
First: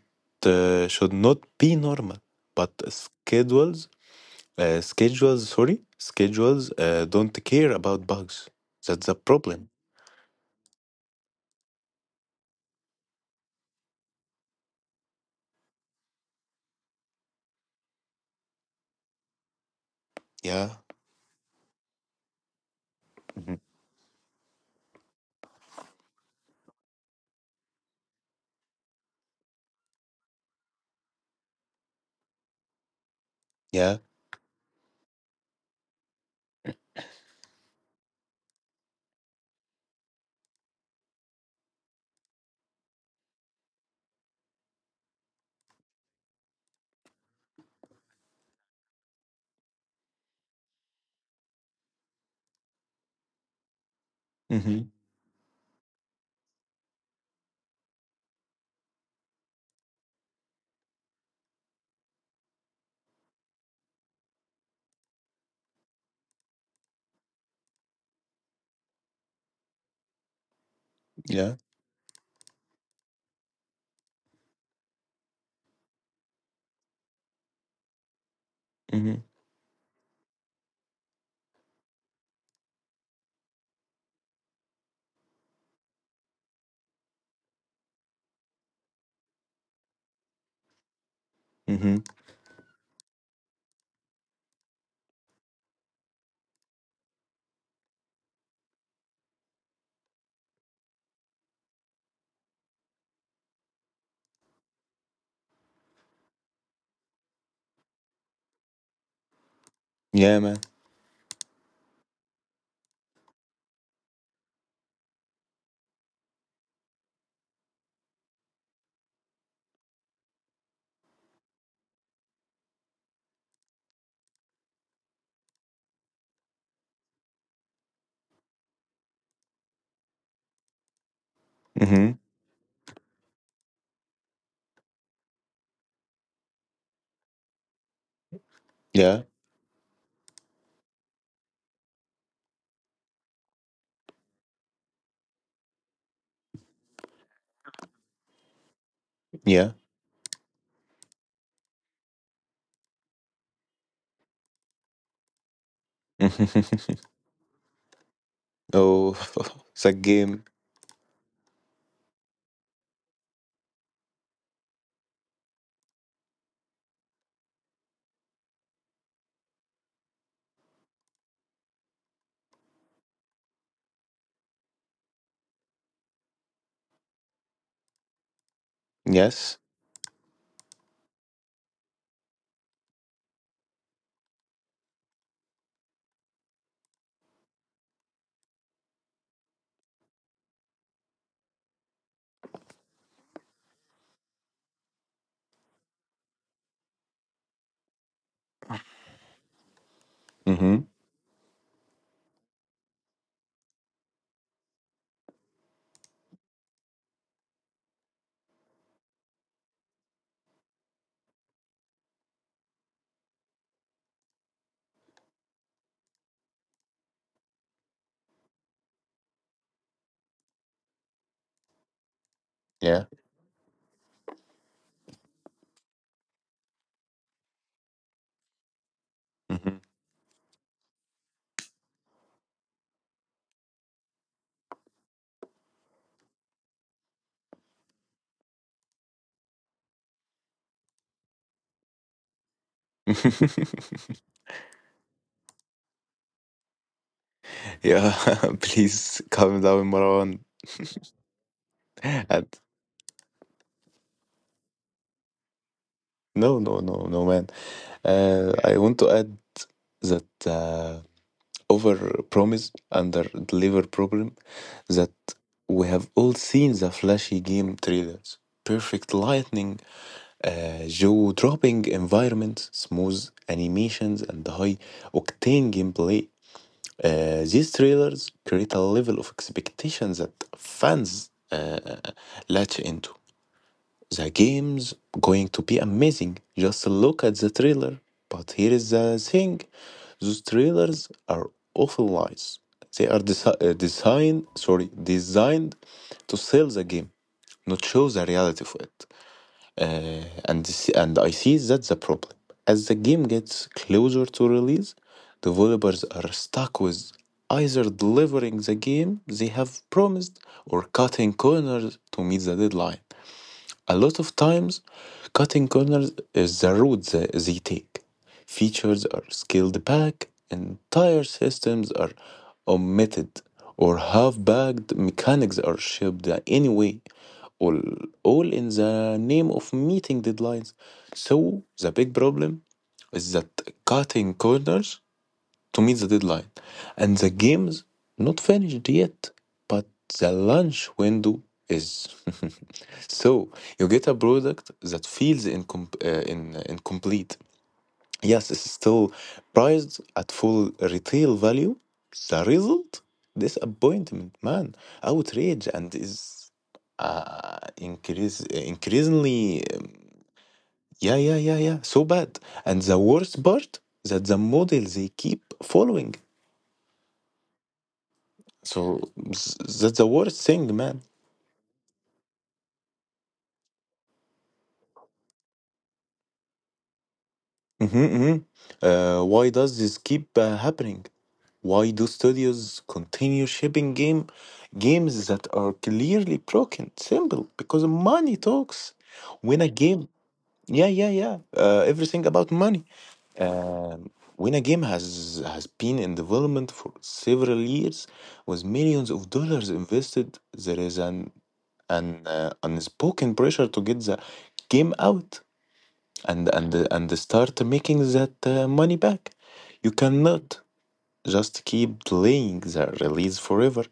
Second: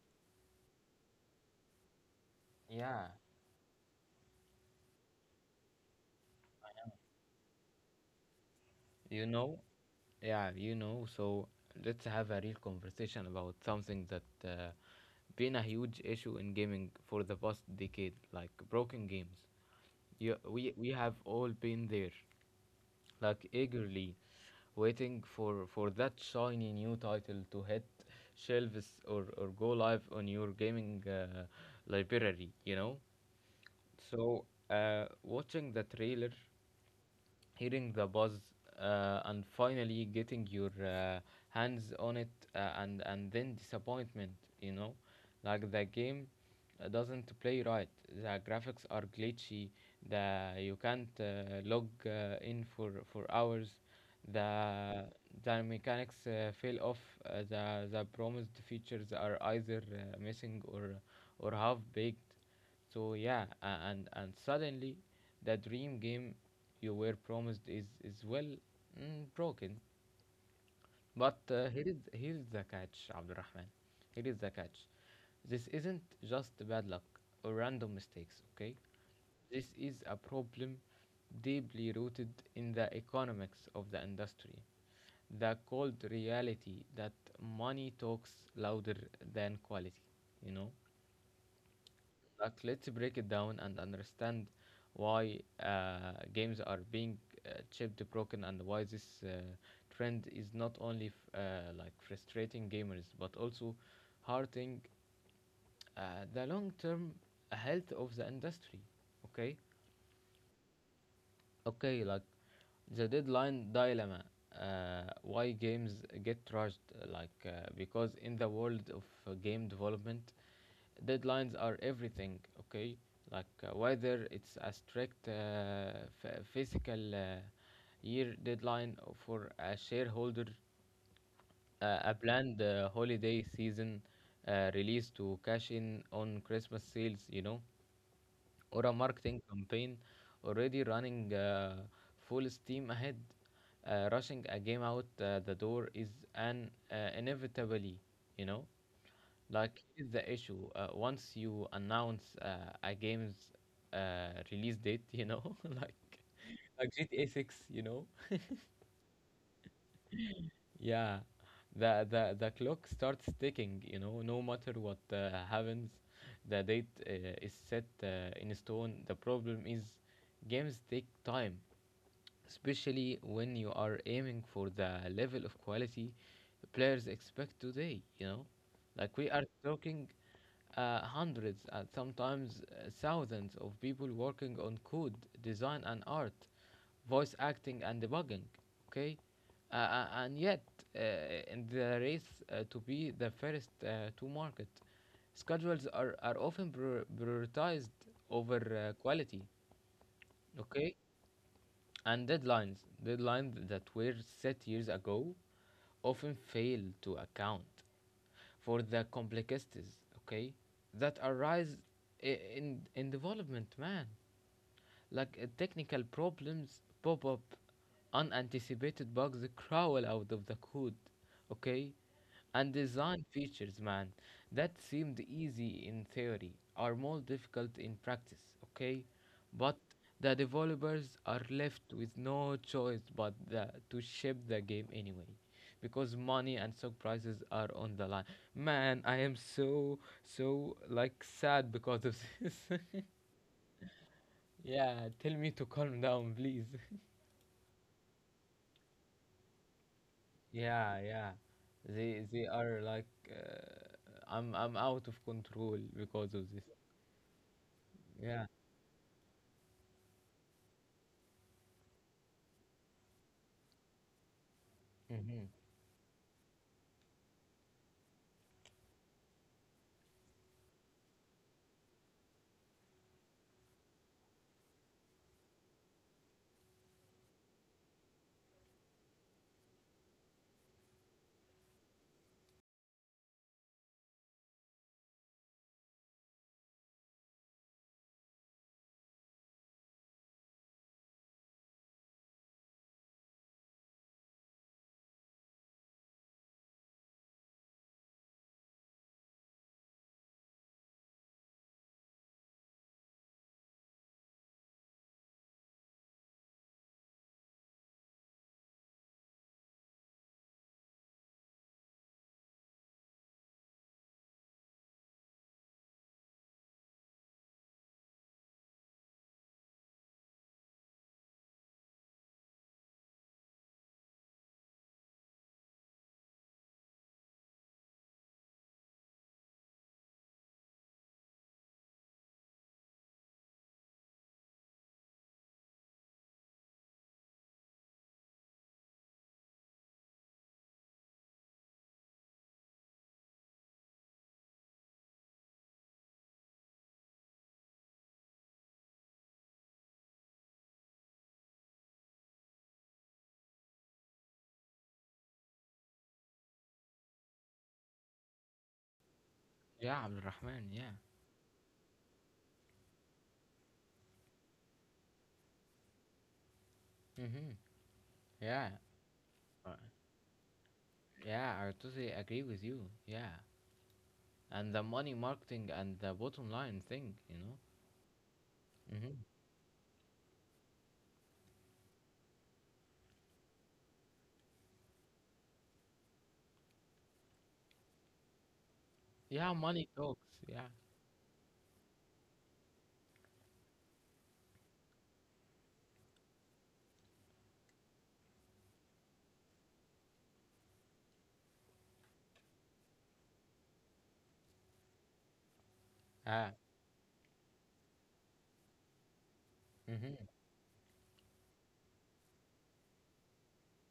B: uh, should not be normal. But
A: Yeah.
B: schedules schedules, sorry, schedules don't care about bugs. That's
A: You
B: the
A: know,
B: problem.
A: yeah, you know. So let's have a real conversation about something that been a huge issue in gaming for the past decade, like, broken games. You,
B: Yeah.
A: we have all been there, like,
B: Hmm.
A: eagerly waiting for that shiny new title to hit shelves or go live on your gaming library, you know.
B: Yeah.
A: So watching the trailer, hearing the buzz, and finally getting your hands on it, and then disappointment, you know. Like, the game doesn't play right, the graphics are glitchy, the you can't log in for hours,
B: Hmm.
A: the the mechanics fail off, the promised features are either missing or half baked so yeah, and suddenly, the dream game you were promised is, well, broken. But
B: Yeah.
A: here is the catch, Abdurrahman. Here is the catch. This isn't just bad luck or random mistakes. Okay,
B: Hmm.
A: this is a problem deeply rooted in the economics of the industry. The cold reality that money talks louder than quality, you know.
B: Hmm.
A: Like, let's break it down and understand why games are being chipped, broken, and why this trend is not only frustrating gamers, but also hurting the long-term health of the industry. Okay,
B: Yeah, man.
A: okay, like, the deadline dilemma. Why games get trashed? Like, because in the world of game development, deadlines are everything, okay? Like, whether it's a strict physical year deadline for a shareholder, a
B: Hmm.
A: planned holiday season release to cash in on Christmas sales, you know, or a
B: Yeah.
A: marketing campaign already running full steam ahead, rushing a game out the door is an inevitably, you know.
B: Yeah.
A: Like, here's the issue. Once you announce a game's release date, you know, like GTA 6, you know,
B: Oh, it's a game.
A: yeah, the clock starts ticking. You know, no matter what happens, the date is set in stone. The problem is, games take time, especially when you are aiming for the level of quality players expect today. You know, like we are
B: Yes.
A: talking hundreds and sometimes thousands of people working on code, design and art, voice acting and debugging. Okay, and yet uh, in the race to be the first to market, schedules are, often prioritized over quality.
B: Hmm.
A: Okay, and deadlines that were set years ago, often fail to account for the complexities, okay, that arise in in development, man. Like technical problems pop up, unanticipated bugs crawl out of the code, okay? And
B: Yeah.
A: design features, man, that seemed easy in theory are more difficult in practice, okay?
B: Hmm.
A: But the developers are left with no choice but to ship the game anyway because money and stock prices are on the line. Man, I am so like sad because of this. Yeah, tell me to calm down, please.
B: Yeah. Please calm down, Marwan.
A: Yeah, yeah. They
B: And
A: are like I'm out of control because of
B: No,
A: this.
B: no, no, no, man.
A: Yeah.
B: I want to add that. Overpromise, underdeliver problem, that
A: Mm-hmm.
B: we have all seen the flashy game trailers. Perfect lighting, jaw-dropping environments, smooth animations, and high-octane gameplay. These trailers create a level of expectation that fans latch into. The game's going to be amazing. Just look at the trailer. But here is the thing: those trailers are often lies. They are designed, sorry, designed to sell the game, not show the reality of it. And this, and I see that's the problem. As the game gets closer to release, developers are stuck with either delivering the game they have promised or cutting corners to meet the deadline. A lot of times, cutting corners is the route they take. Features are scaled back, entire systems are omitted, or half bagged mechanics are shipped anyway, all, all in the name of meeting deadlines. So, the big problem is that cutting corners to meet the deadline. And the game's not finished yet, but the launch window is. So you get a product that feels incomplete. Yes, it's still priced at full retail value. The result? Disappointment, man, outrage, and is uh, increase, increasingly, um,
A: Yeah, Abdulrahman. Yeah.
B: yeah, yeah, yeah, yeah, so bad. And the worst part that the model they keep following.
A: Mm-hmm. Yeah.
B: So s-
A: Uh,
B: that's the worst thing, man.
A: Yeah, I totally agree with you. Yeah. And the money marketing and the bottom line thing.
B: Hmm. Hmm.
A: Mm-hmm.
B: Why does this keep happening? Why do studios continue shipping games that are clearly broken? Simple, because money talks.
A: Yeah,
B: When a
A: money
B: game,
A: talks. Yeah.
B: yeah, yeah, yeah, everything about money. Um, when a game has been in development for several years, with millions of dollars invested, there is an unspoken pressure to get the game out. and
A: Yeah.
B: and and start making that money back. You
A: Mm-hmm.
B: cannot just keep delaying the release forever.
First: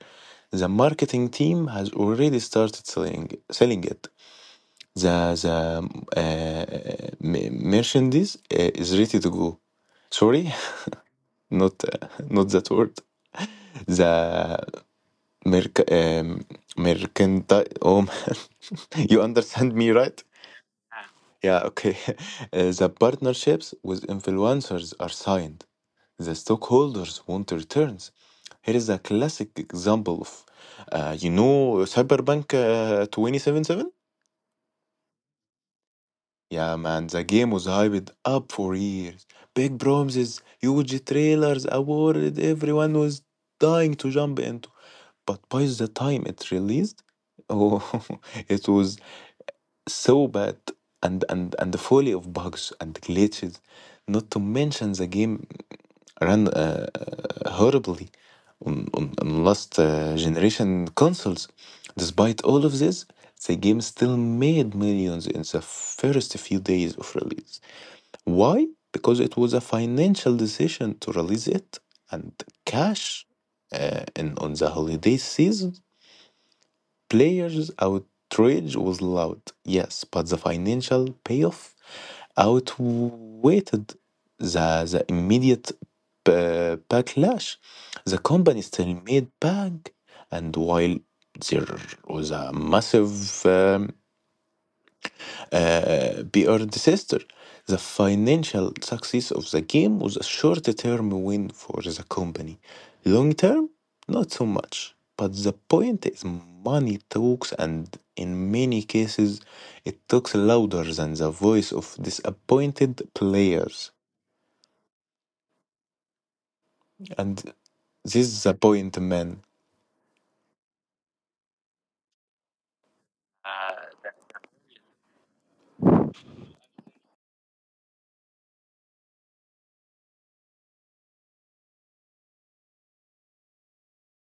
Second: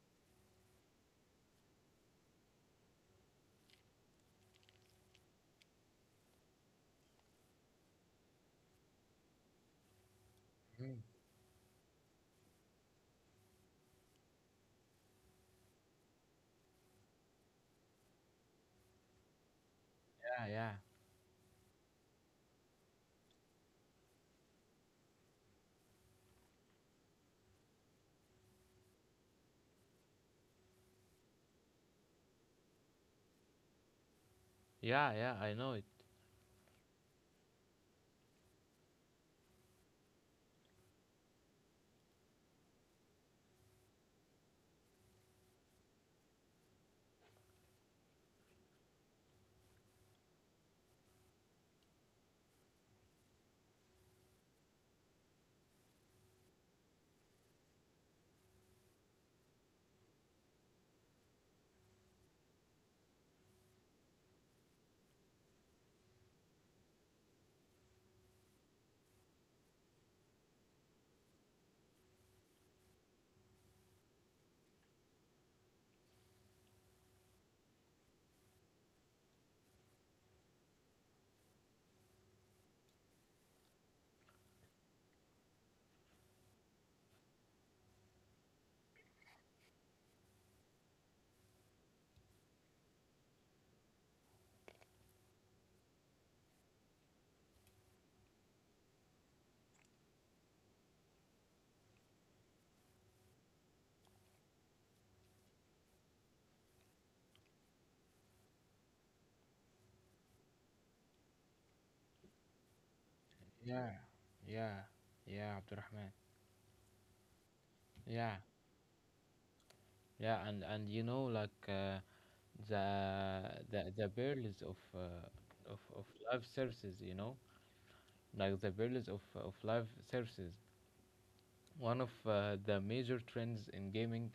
B: The marketing team has already started selling it. The the merchandise is ready to go. Sorry,
A: Hmm.
B: not uh, not that word. The merc um, mercantile. Oh man, you understand me, right?
A: Yeah, yeah.
B: Yeah, okay. The partnerships with influencers are signed, the stockholders want returns. Here is a classic example of, Cyberpunk 2077?
A: Yeah, yeah, I know it.
B: Yeah, man, the game was hyped up for years. Big promises, huge trailers, a world everyone was dying to jump into. But by the time it released, oh, it was so bad and fully of bugs and glitches. Not to mention the game ran horribly on, on last generation consoles. Despite all of this, the game still made millions in the first few days of release. Why? Because it was a financial decision to release it and cash in, on the holiday season. Players' outrage was loud, yes, but the financial payoff outweighed the immediate backlash. The company still made bank, and while there was a massive um, BR disaster. The financial success of the game was a short term win for the company. Long term, not so much. But the point is, money talks, and in many cases, it talks louder than the voice of disappointed
A: Yeah.
B: players.
A: Yeah. Yeah, Abdulrahman.
B: And this
A: Yeah.
B: is the point, man.
A: Yeah, and you know like the the perils of live services, you know, like the perils of live services. One of the major trends in gaming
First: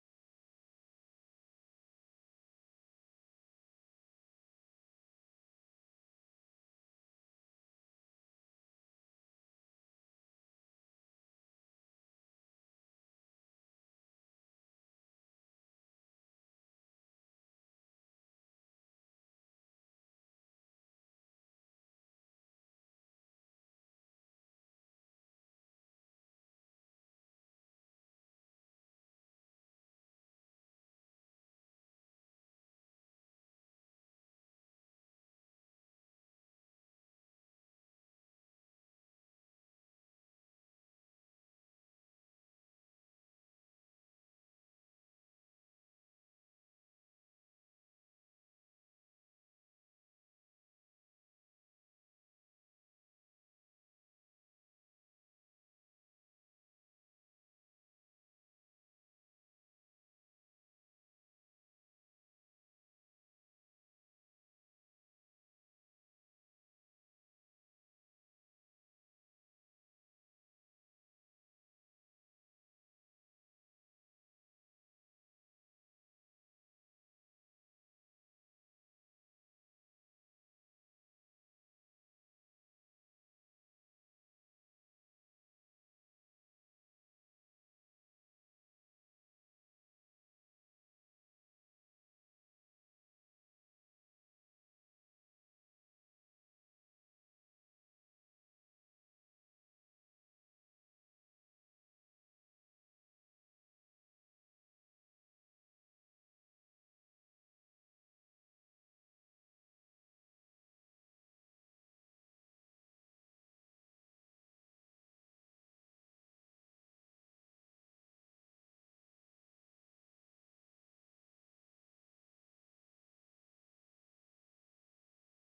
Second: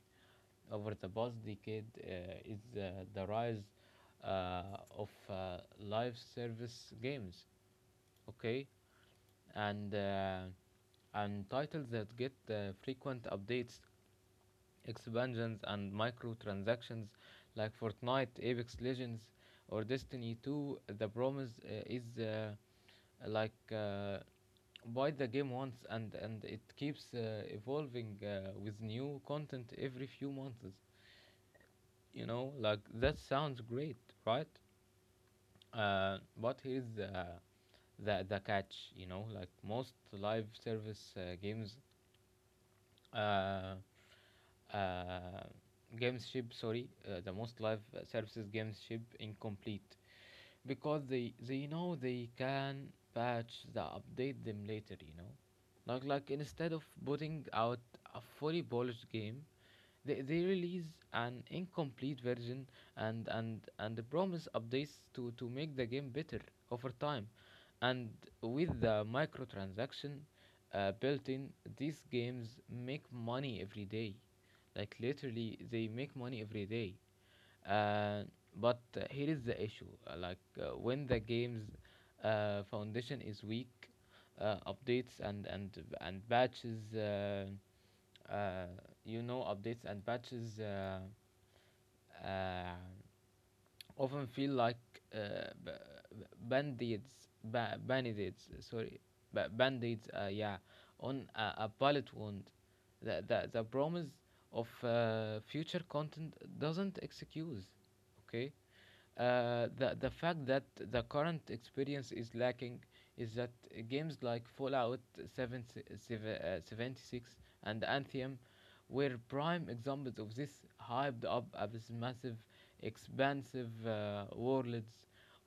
A: over the past decade is the rise uh, of live service games, okay, and uh, and titles that get frequent updates, expansions and microtransactions like Fortnite, Apex Legends, or Destiny 2. The promise is like uh, buy the game once and it keeps evolving with new content every few months. You know, like that sounds great, right? But here's the catch. You know, like most live service games uh, uh, games ship sorry the most live services games ship incomplete because they know they can patch the update them later, you know, like instead of putting out a fully polished game, they release an incomplete version and promise updates to make the game better over time, and with the microtransaction built in, these games make money every day, like literally they make money every day. Uh, but here is the issue. Like when the game's foundation is weak, updates and batches. Uh, you know, updates and batches uh, often feel like b- b- band-aids, ba- band-aids. Sorry, ba- band-aids. Yeah, on a bullet wound. The promise of future content doesn't excuse. Okay, the fact that the current experience is lacking is that games like Fallout 7, 76 and Anthem were prime examples of this, hyped up as massive, expansive worlds,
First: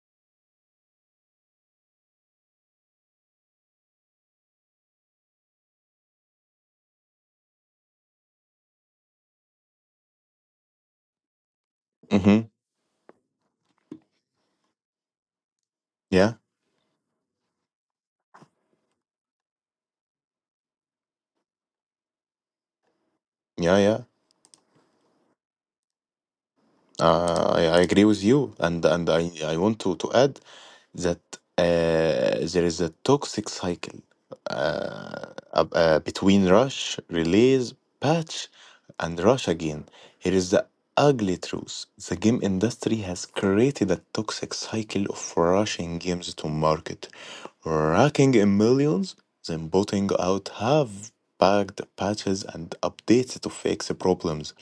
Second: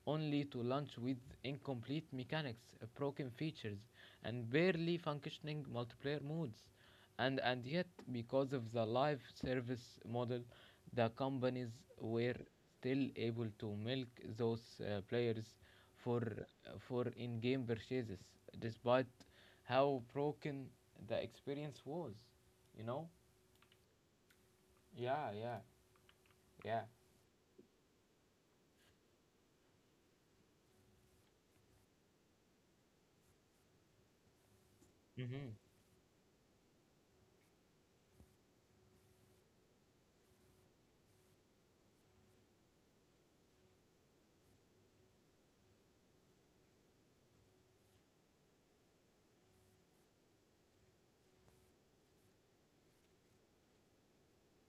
A: only to launch with incomplete mechanics, broken features, and barely functioning multiplayer modes. And yet, because of the live service model, the companies were
B: Hmm.
A: still able to milk those players
B: Yeah,
A: for in-game purchases, despite how broken the experience was. You know?
B: yeah, yeah.
A: Yeah, yeah, yeah,
B: I agree with you, and I want to add that there is a toxic cycle uh,
A: mm-hmm,
B: between rush, release, patch, and rush again. Here is the ugly truth: the game industry has created a toxic cycle of rushing games to market, racking in millions, then putting out half-baked patches and updates to fix problems.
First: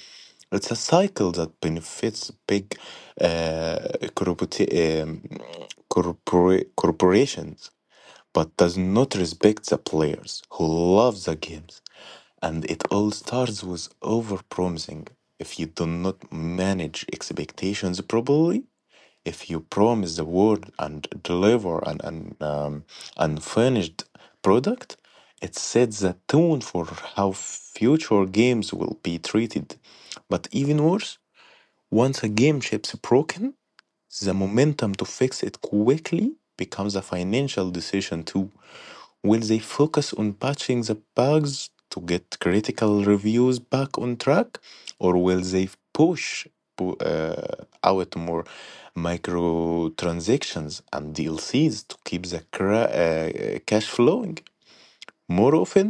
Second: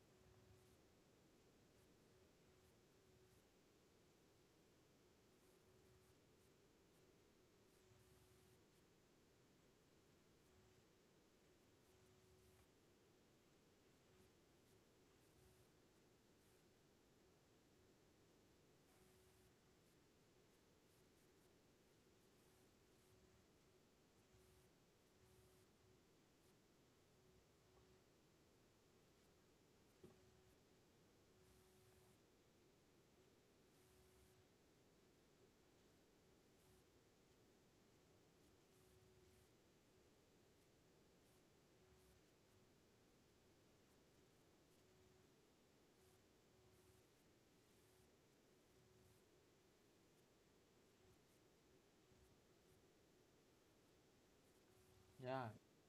B: It's a cycle that benefits big uh, corporati- um, corporations, but does not respect the players who love the games. And it all starts with overpromising. If you do not manage expectations properly, if you promise the world and deliver an unfinished product, it sets the tone for how future games will be treated. But even worse, once a game ship's broken, the momentum to fix it quickly becomes a financial decision too. Will they focus on patching the bugs to get critical reviews back on track, or will they push out more microtransactions and DLCs to keep the cash flowing
A: yeah.
B: more often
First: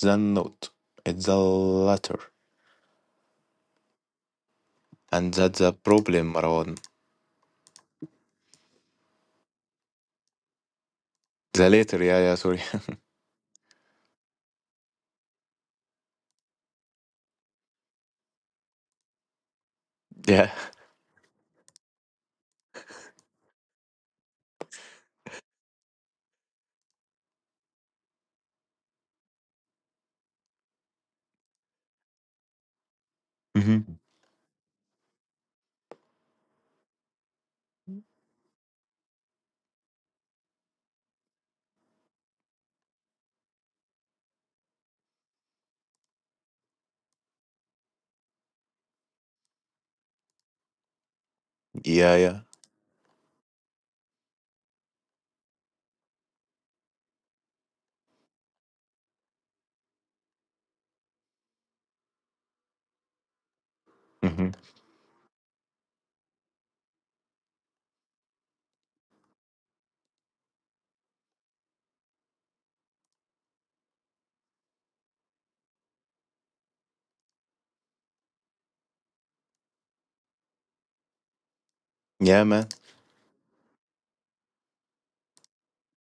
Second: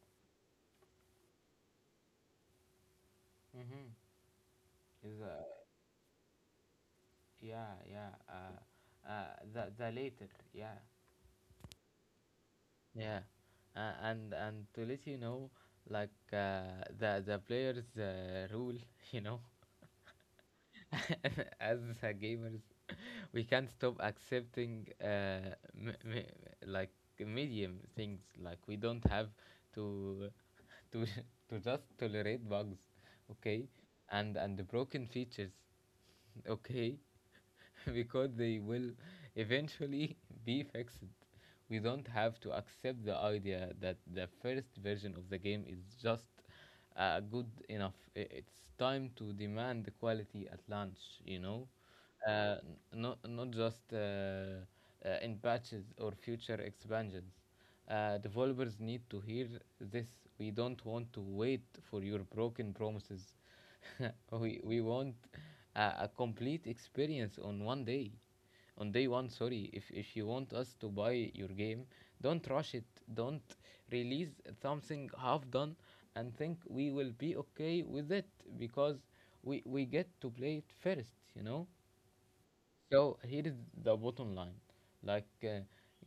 B: than not? It's the latter,
A: Mm-hmm. Is
B: and that's a problem, Marwan.
A: yeah, yeah. The later, yeah.
B: The latter, yeah, yeah, sorry,
A: Yeah, and to let you know, like the players rule, you know,
B: yeah.
A: as gamers we can't stop accepting like medium things. Like we don't have to to to just tolerate bugs, okay,
B: Hmm.
A: and the broken features, okay, because they will eventually be fixed. We don't have to accept the idea that the first version of the game is just good enough. It's time to demand the quality at launch, you know,
B: Yeah,
A: uh,
B: yeah.
A: n- not just in patches or future expansions. Developers need to hear this. We don't want to wait for your broken promises.
B: Hmm.
A: We want a complete experience on one day. On day 1, sorry. If you want us to buy your game, don't rush it. Don't release something half done and think we will be okay with it because we get to play it first, you know?
B: Yeah, man.
A: So here is the bottom line. Like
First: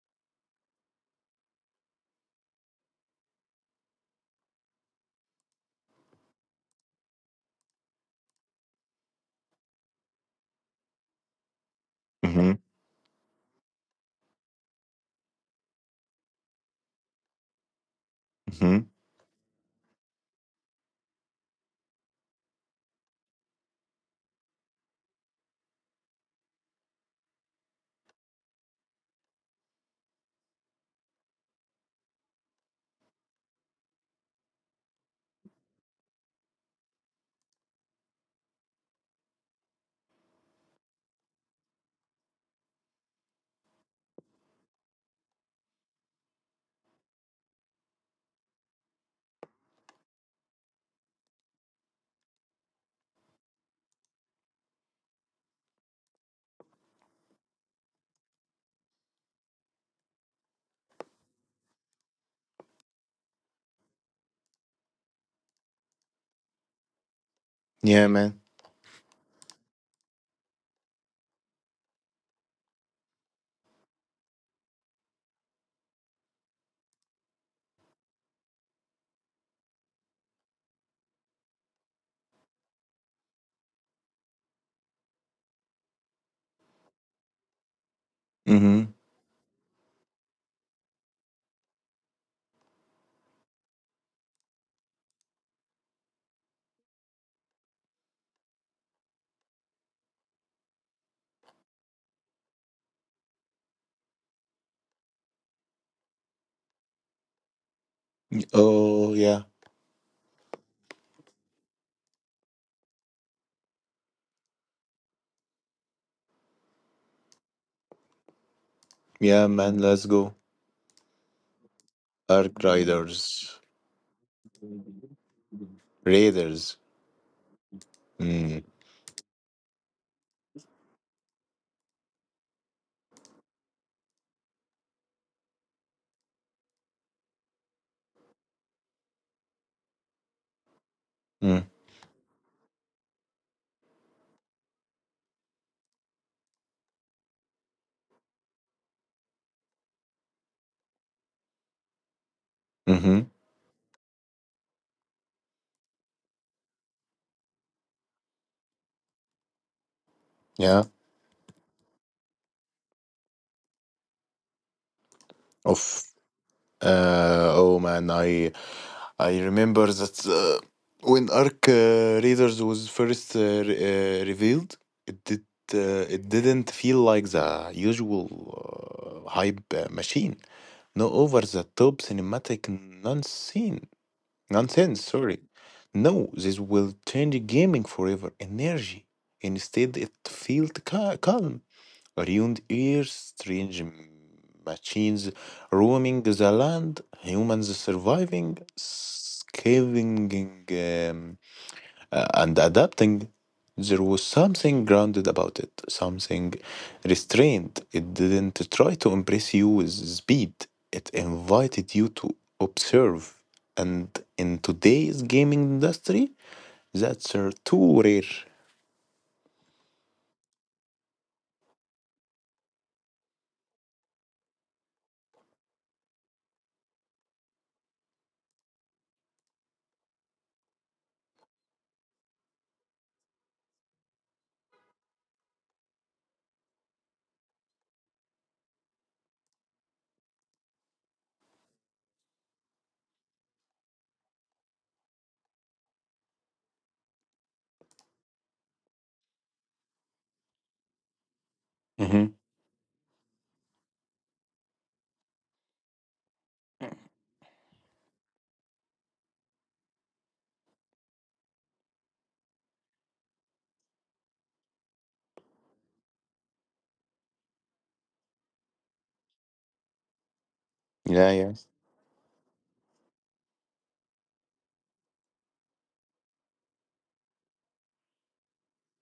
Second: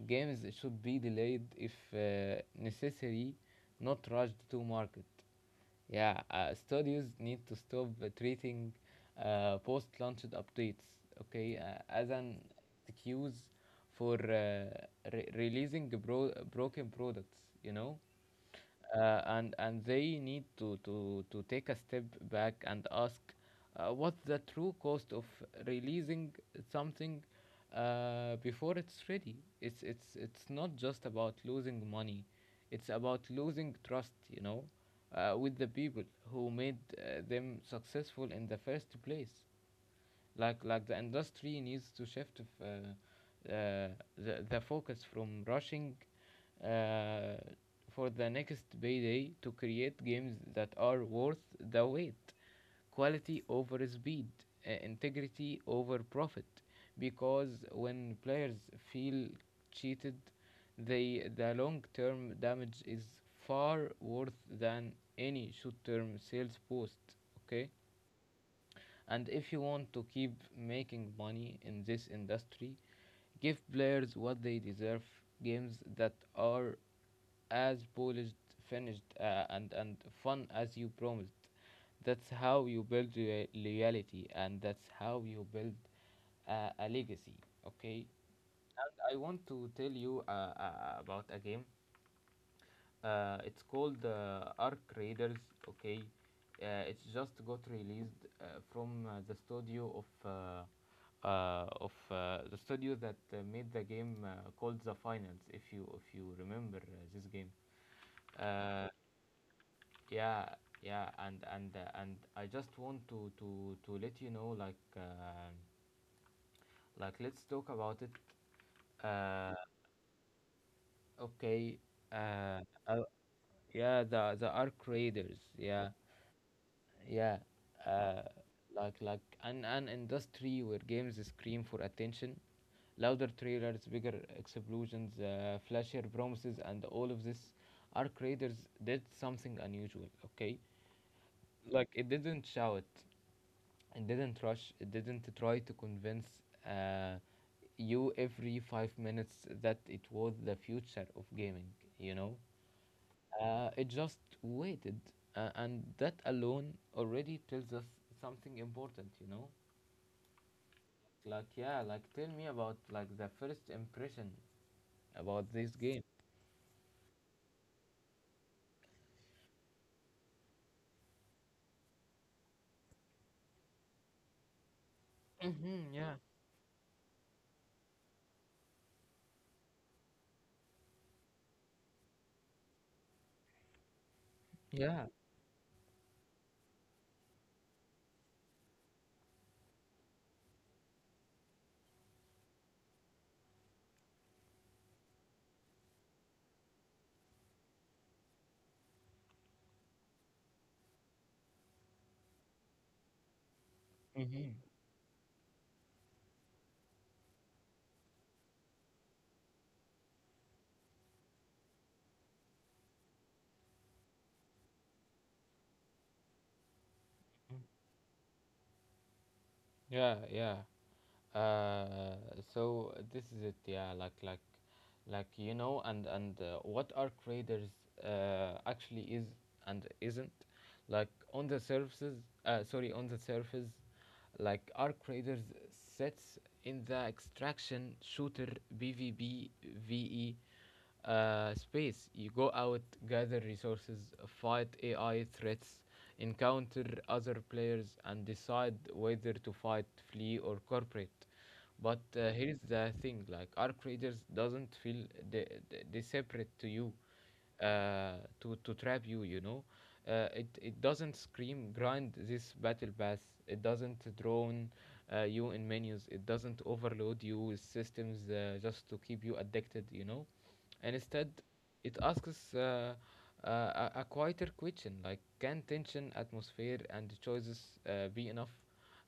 A: games should be delayed if necessary, not rushed to market. Yeah, studios need to stop treating post-launch updates, okay, as an
B: Hmm.
A: excuse for releasing broken products, you know?
B: Hmm.
A: And they need to, to take a step back and ask what's the true cost of releasing something before it's ready. It's not just about losing money; it's about losing trust. You know, with the people who made them successful in the first place. Like the industry needs to shift the focus from rushing uh, for the next payday to create games that are worth the wait. Quality over speed, integrity over profit, because when players feel cheated, the long term damage is far worse than any short term sales boost, okay.
B: Yeah, man.
A: And if you want to keep making money in this industry, give players what they deserve: games that are as polished, finished, and fun as you promised. That's how you build loyalty, and that's how you build a legacy, okay?
B: Hmm.
A: And I want to tell you about a game, it's called Arc Raiders. Okay, it's just got released from the studio that made the game called The Finals. If you remember this game, uh,
B: Oh, yeah.
A: yeah, yeah, and I just want to let you know like let's talk about it.
B: Yeah,
A: Uh,
B: man, let's go.
A: Okay. Uh,
B: Ark
A: uh
B: Riders.
A: yeah, the arc raiders. Yeah,
B: Raiders.
A: yeah. Uh,
B: Mm.
A: like like an industry where games scream for attention, louder trailers, bigger explosions, flashier promises, and all of this. Arc raiders did something unusual. Okay.
B: Mm.
A: Like it didn't shout, it didn't rush, it didn't try to convince uh, you every 5 minutes that it was the future of gaming. You know,
B: Mm-hmm.
A: it just waited, and that alone already tells us something important. You know,
B: Yeah.
A: like yeah, like tell me about like the first impression about this game.
B: Of oh man, I remember that when Ark Raiders was first revealed, it did it didn't feel like the usual hype machine. No over the top cinematic nonsense. nonsense,
A: Yeah.
B: sorry. No, this will change gaming forever. Energy. Instead, it felt calm. Ruined ears, strange machines roaming the land, humans surviving, scavenging. um, and adapting, there was
A: Hmm.
B: something grounded about it, something restrained. It didn't try to impress you with speed, it invited you to observe. And in today's gaming industry, that's too rare.
A: Yeah, yeah. Uh, so this is it. Yeah, like you know, and what are traders actually is and isn't, like on the surfaces. On the surface, like are traders sets in the extraction shooter BVB VE space. You go out, gather resources, fight AI threats, encounter other players, and decide whether to fight, flee, or corporate. But
B: Mm-hmm.
A: here's the thing: like Arc Raiders doesn't feel separate to you uh, to trap you. You know, it doesn't scream grind this battle pass. It doesn't drone you in menus. It doesn't overload you with systems just to keep you addicted. You know, and instead,
B: Yeah, yeah.
A: it asks a quieter question, like can tension, atmosphere, and choices be enough?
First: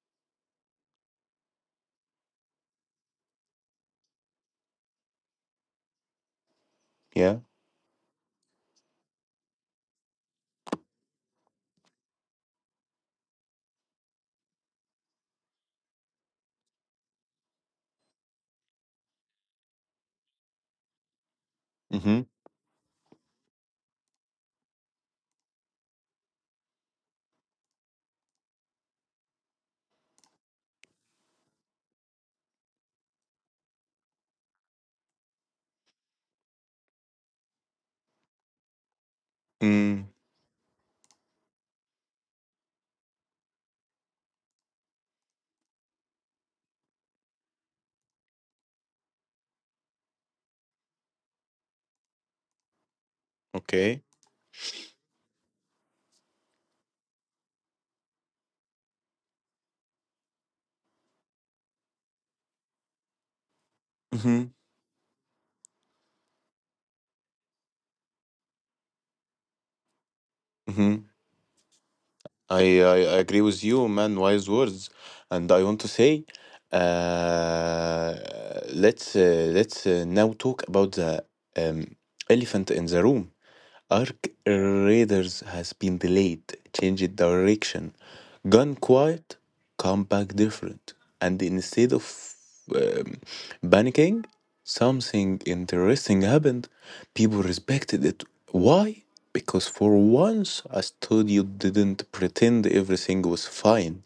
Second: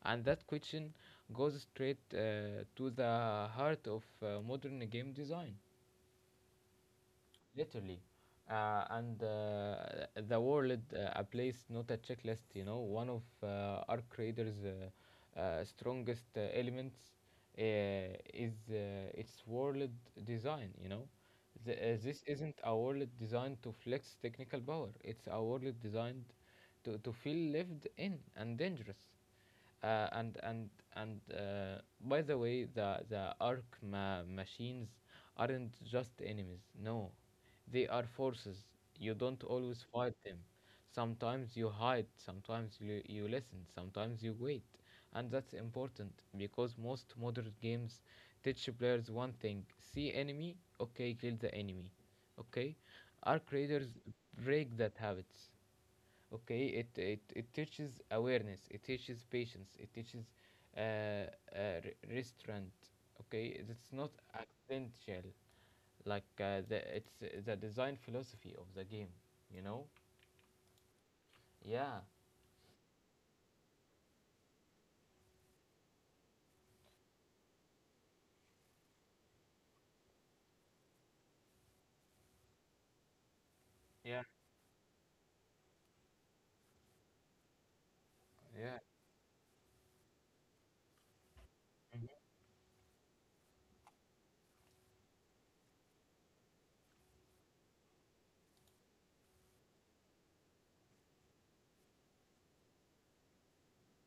A: And that question goes straight to the heart of modern game design,
B: Yeah.
A: literally. And The world, a place not a checklist, you know. One of our creators' strongest elements uh, is its world design, you know. This
B: Mm-hmm.
A: isn't a world designed to flex technical power, it's a world designed to, feel lived in and dangerous, uh, and and and by the way. The arc machines aren't just enemies, no, they are forces. You don't always
B: Mm,
A: fight them, sometimes you hide, sometimes you listen, sometimes you wait. And that's important because most modern games teach players one thing: see enemy, okay, kill the enemy. Okay, arc raiders
B: okay.
A: break that habits, okay. It teaches awareness, it teaches patience, it teaches uh, restraint, okay. It's not
B: Mm-hmm.
A: accidental, like the it's the design philosophy of the game, you know.
B: Mm-hmm.
A: Yeah.
B: I agree with you, man. Wise words, and I want to say, uh, let's now talk about the um, elephant in the room. Ark
A: Yeah.
B: Raiders has been delayed, changed direction, gone
A: Yeah.
B: quiet, come back different. And instead of
A: Mm-hmm.
B: um, panicking, something interesting happened. People respected it. Why? Because for once, a studio didn't pretend everything was fine.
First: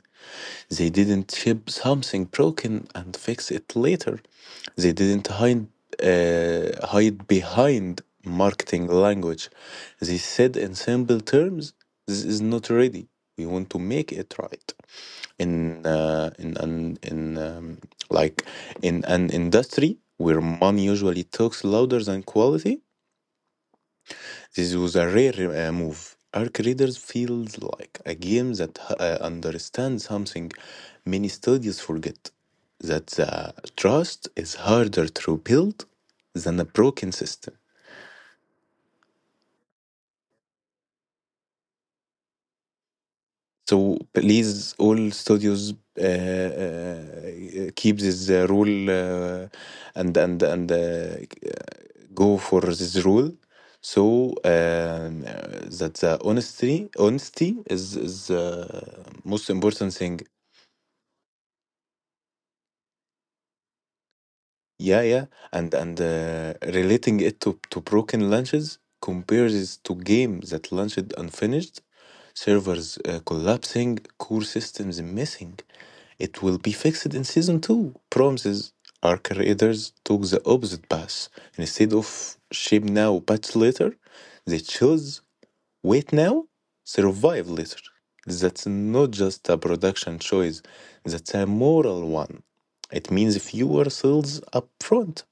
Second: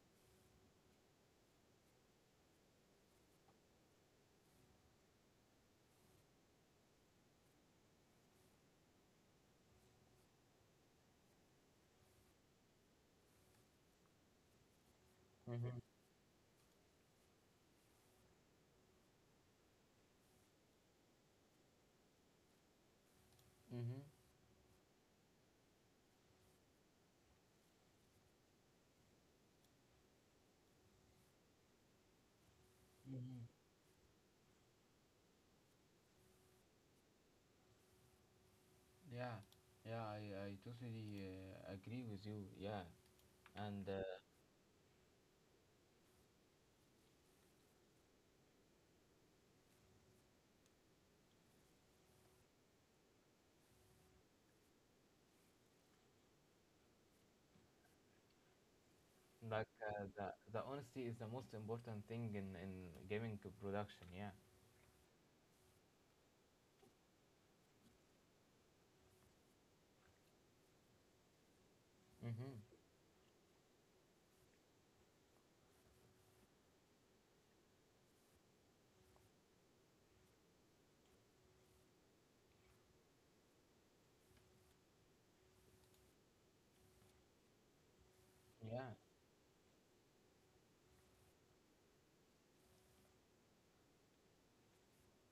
B: They didn't ship something broken and fix it later. They didn't hide behind marketing language. They said in simple terms, this is not ready. We want to make it right.
A: Mm-hmm.
B: In uh, in an in um, like in an industry where money usually talks louder than quality,
A: Mm-hmm.
B: this was a rare move. Arc Raiders feels like a game that understands something many studios forget that
A: Hmm.
B: the trust is harder to build than a broken system.
A: Yeah yeah I totally agree with you. Yeah. and
B: So
A: uh,
B: please, all studios, keep this rule, and go for this rule. So that the honesty is most
A: like
B: important thing.
A: the honesty is the most important thing in gaming production. Yeah.
B: Yeah, yeah, and relating it to broken lunches compares it to game that launched unfinished,
A: Mm-hmm.
B: servers collapsing, core systems missing. It will be fixed in season two. Promises. Our creators took the opposite path. Instead of ship now, patch later, they chose Wait now? Survive later. That's
A: Yeah.
B: not just a production choice, that's a moral one. It means fewer sales up front,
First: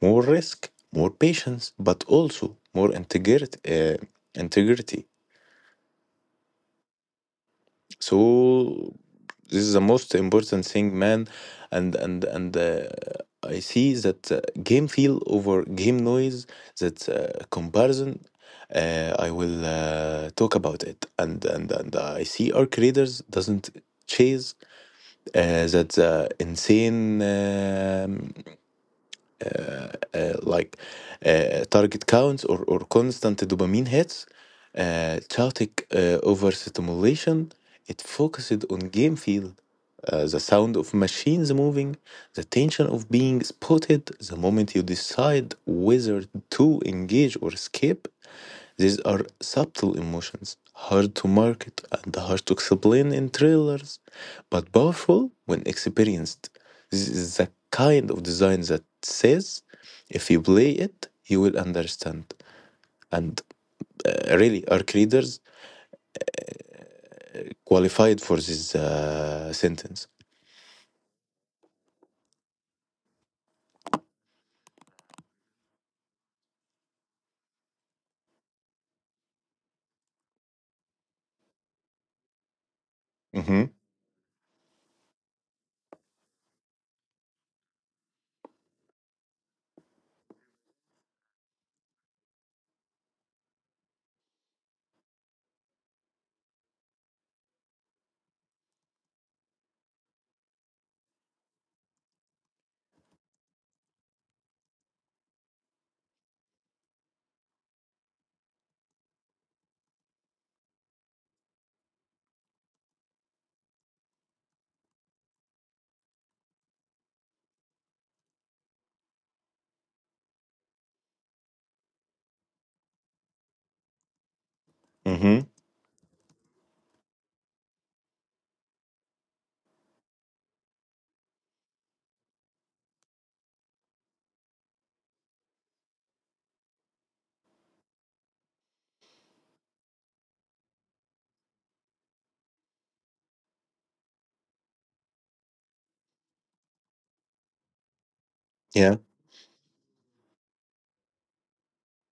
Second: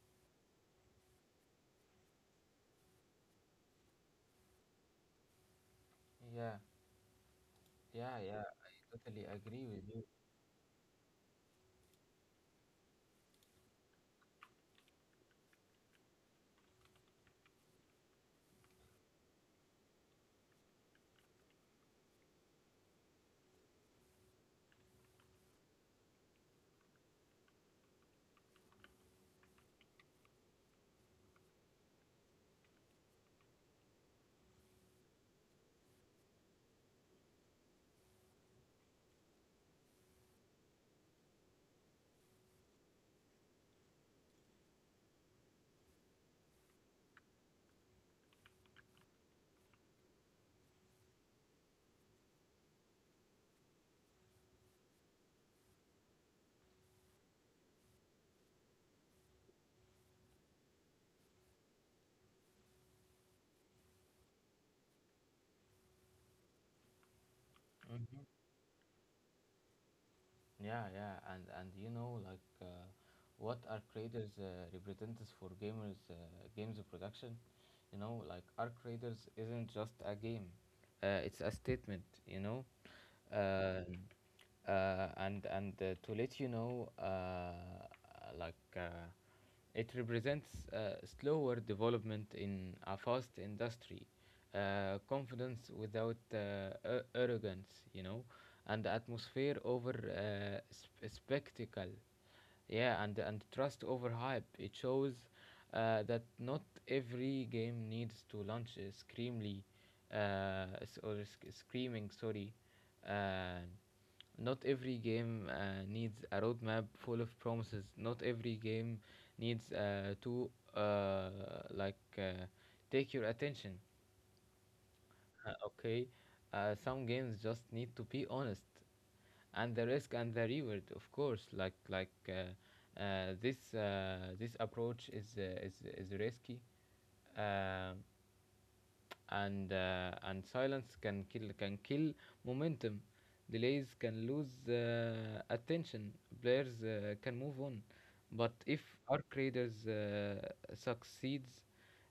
B: more risk, more patience, but also more integrity. Integrity.
A: Yeah. Yeah, yeah,
B: So
A: I totally
B: this
A: agree
B: is the
A: with you.
B: most important thing, man, and I see that game feel over game noise, that comparison I will talk about it, and I see our creators doesn't chase that insane like target counts, or constant dopamine hits, chaotic overstimulation. It focused on game feel, the sound of machines moving, the tension of being spotted, the moment you decide whether to engage or escape. These are subtle emotions, hard to market and hard to explain in trailers, but powerful when experienced. This is the kind of design that says, if you play it, you will understand. And really, our creators qualified
A: hmm.
B: for this sentence.
A: Yeah, yeah, and what are creators representatives for gamers, games production? You know, like, arc creators isn't just a game. It's a statement, you know.
B: Mm-hmm.
A: Uh, and To let you know, like uh, it represents slower development in a fast industry, confidence without arrogance, you know, and atmosphere over spectacle. Yeah, and trust over hype. It shows that not every game needs to launch screamly, screaming. Sorry, uh, not every game needs a roadmap full of promises. Not every game needs to like uh, take your attention.
B: Mm-hmm.
A: Okay, some games just need to be honest, and the risk and the reward, of course. This this approach is risky, uh, and silence can kill momentum. Delays can lose attention. Players can move on, but if
B: Yeah.
A: our creators succeeds,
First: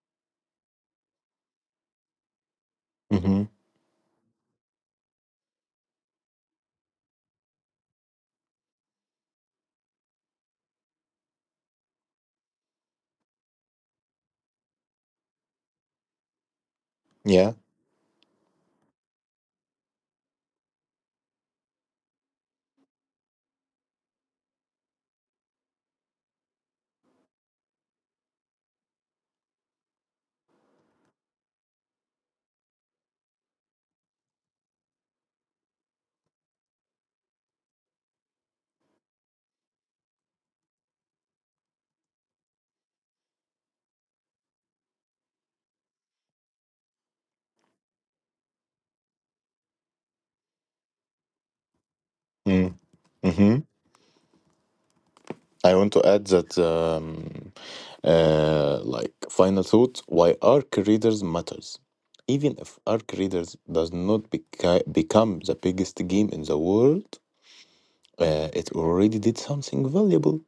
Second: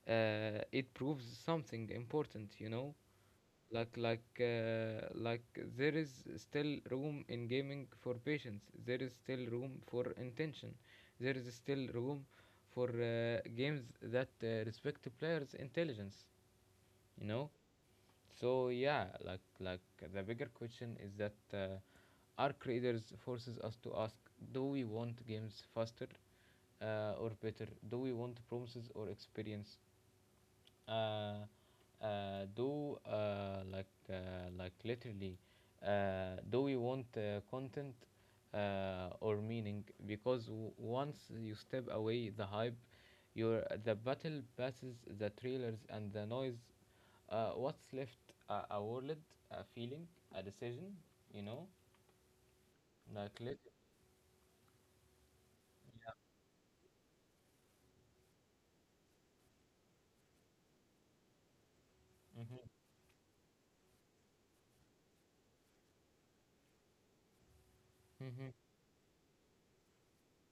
A: it proves something important, you know,
B: Mm-hmm.
A: like like uh, like there is still room in gaming for patience, there is still room for intention, there is still room for games that respect the player's intelligence, you know.
B: Yeah.
A: So yeah, like the bigger question is that our creators forces us to ask, do we want games faster or better? Do we want promises or experience? Uh, do like literally Do we want content or meaning? Because once you step away the hype, your the battle passes, the trailers, and the noise, what's left? A, a wallet, a feeling, a decision, you know
B: Mm.
A: like
B: Mm-hmm.
A: lit-
B: I want to add that final thought why arc readers matters. Even
A: mm-hmm,
B: if arc readers does not become the biggest game in the world,
A: mm-hmm,
B: it already did something valuable.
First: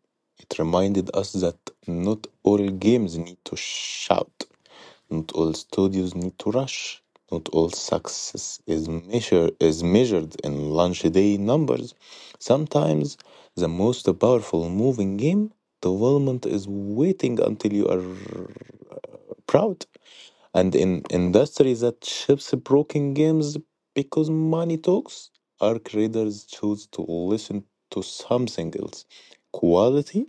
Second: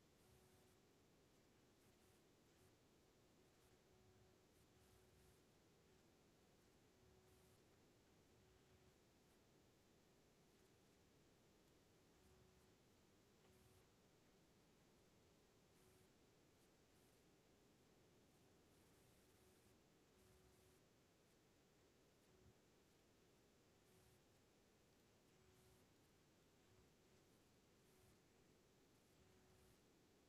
B: It reminded us that not all games need to shout. Not all studios need to rush. Not all success is measured in launch day numbers. Sometimes the most powerful moving game development is waiting until you are proud. And in industries that ships broken games because money talks, our creators choose to listen to something else. Quality,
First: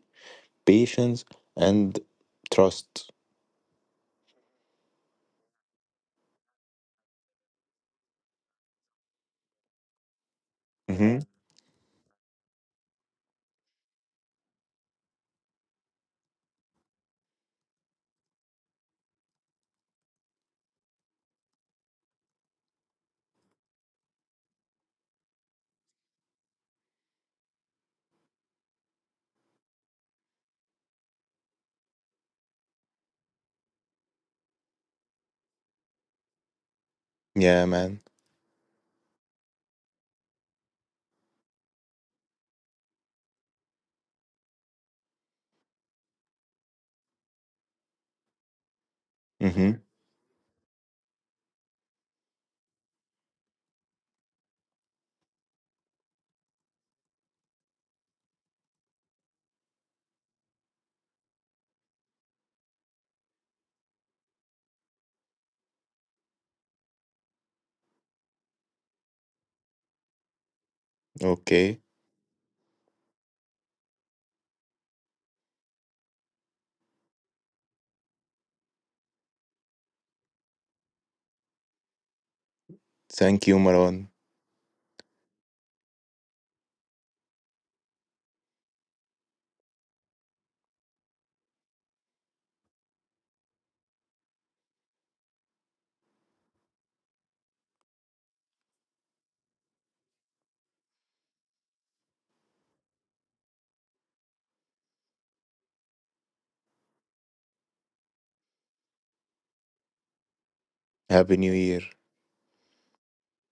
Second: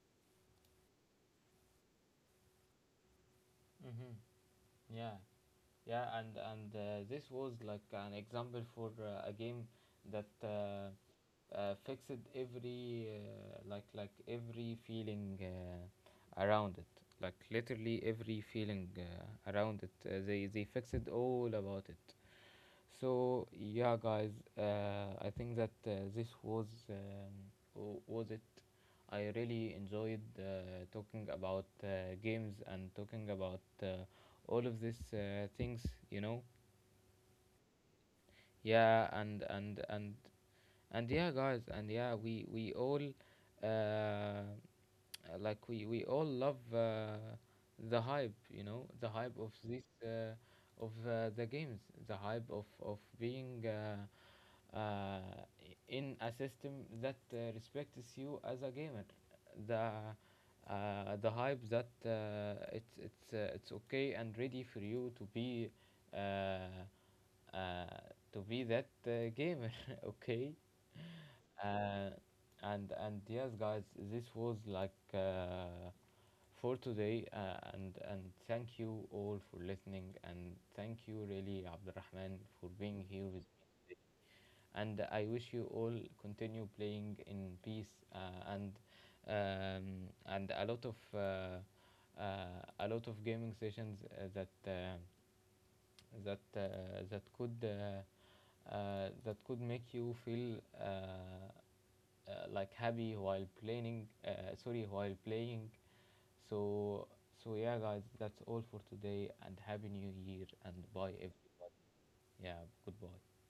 B: patience, and trust.
A: mm-hmm. Yeah, yeah, and this was like an example for a game that
B: Hmm.
A: fixed every, like every feeling around it, like literally every feeling around it. They fixed all about it. So yeah, guys, I think that this was, was it, I really enjoyed talking about games and talking about all of these things, you know.
B: Yeah, man.
A: Yeah, and yeah guys, and yeah, we all, uh like we all love the hype, you know, the hype of
B: Hmm.
A: this, of the games, the hype of being uh, in a system that respects you as a gamer, the, the hype that it's okay and ready for you uh, uh, to be that gamer okay.
B: Okay.
A: uh, and yes guys, this was like for today, and thank you all for listening, and thank you really Abdurrahman for being here
B: Thank
A: with,
B: you, Maron.
A: and I wish you all continue playing in peace, and and a lot of, uh, a lot of gaming sessions that could, that could make you feel, like happy while playing. Sorry, while playing. So, so yeah, guys, that's all for today, and happy New Year, and bye.
B: Happy New
A: Everyone.
B: Year.
A: Yeah, goodbye.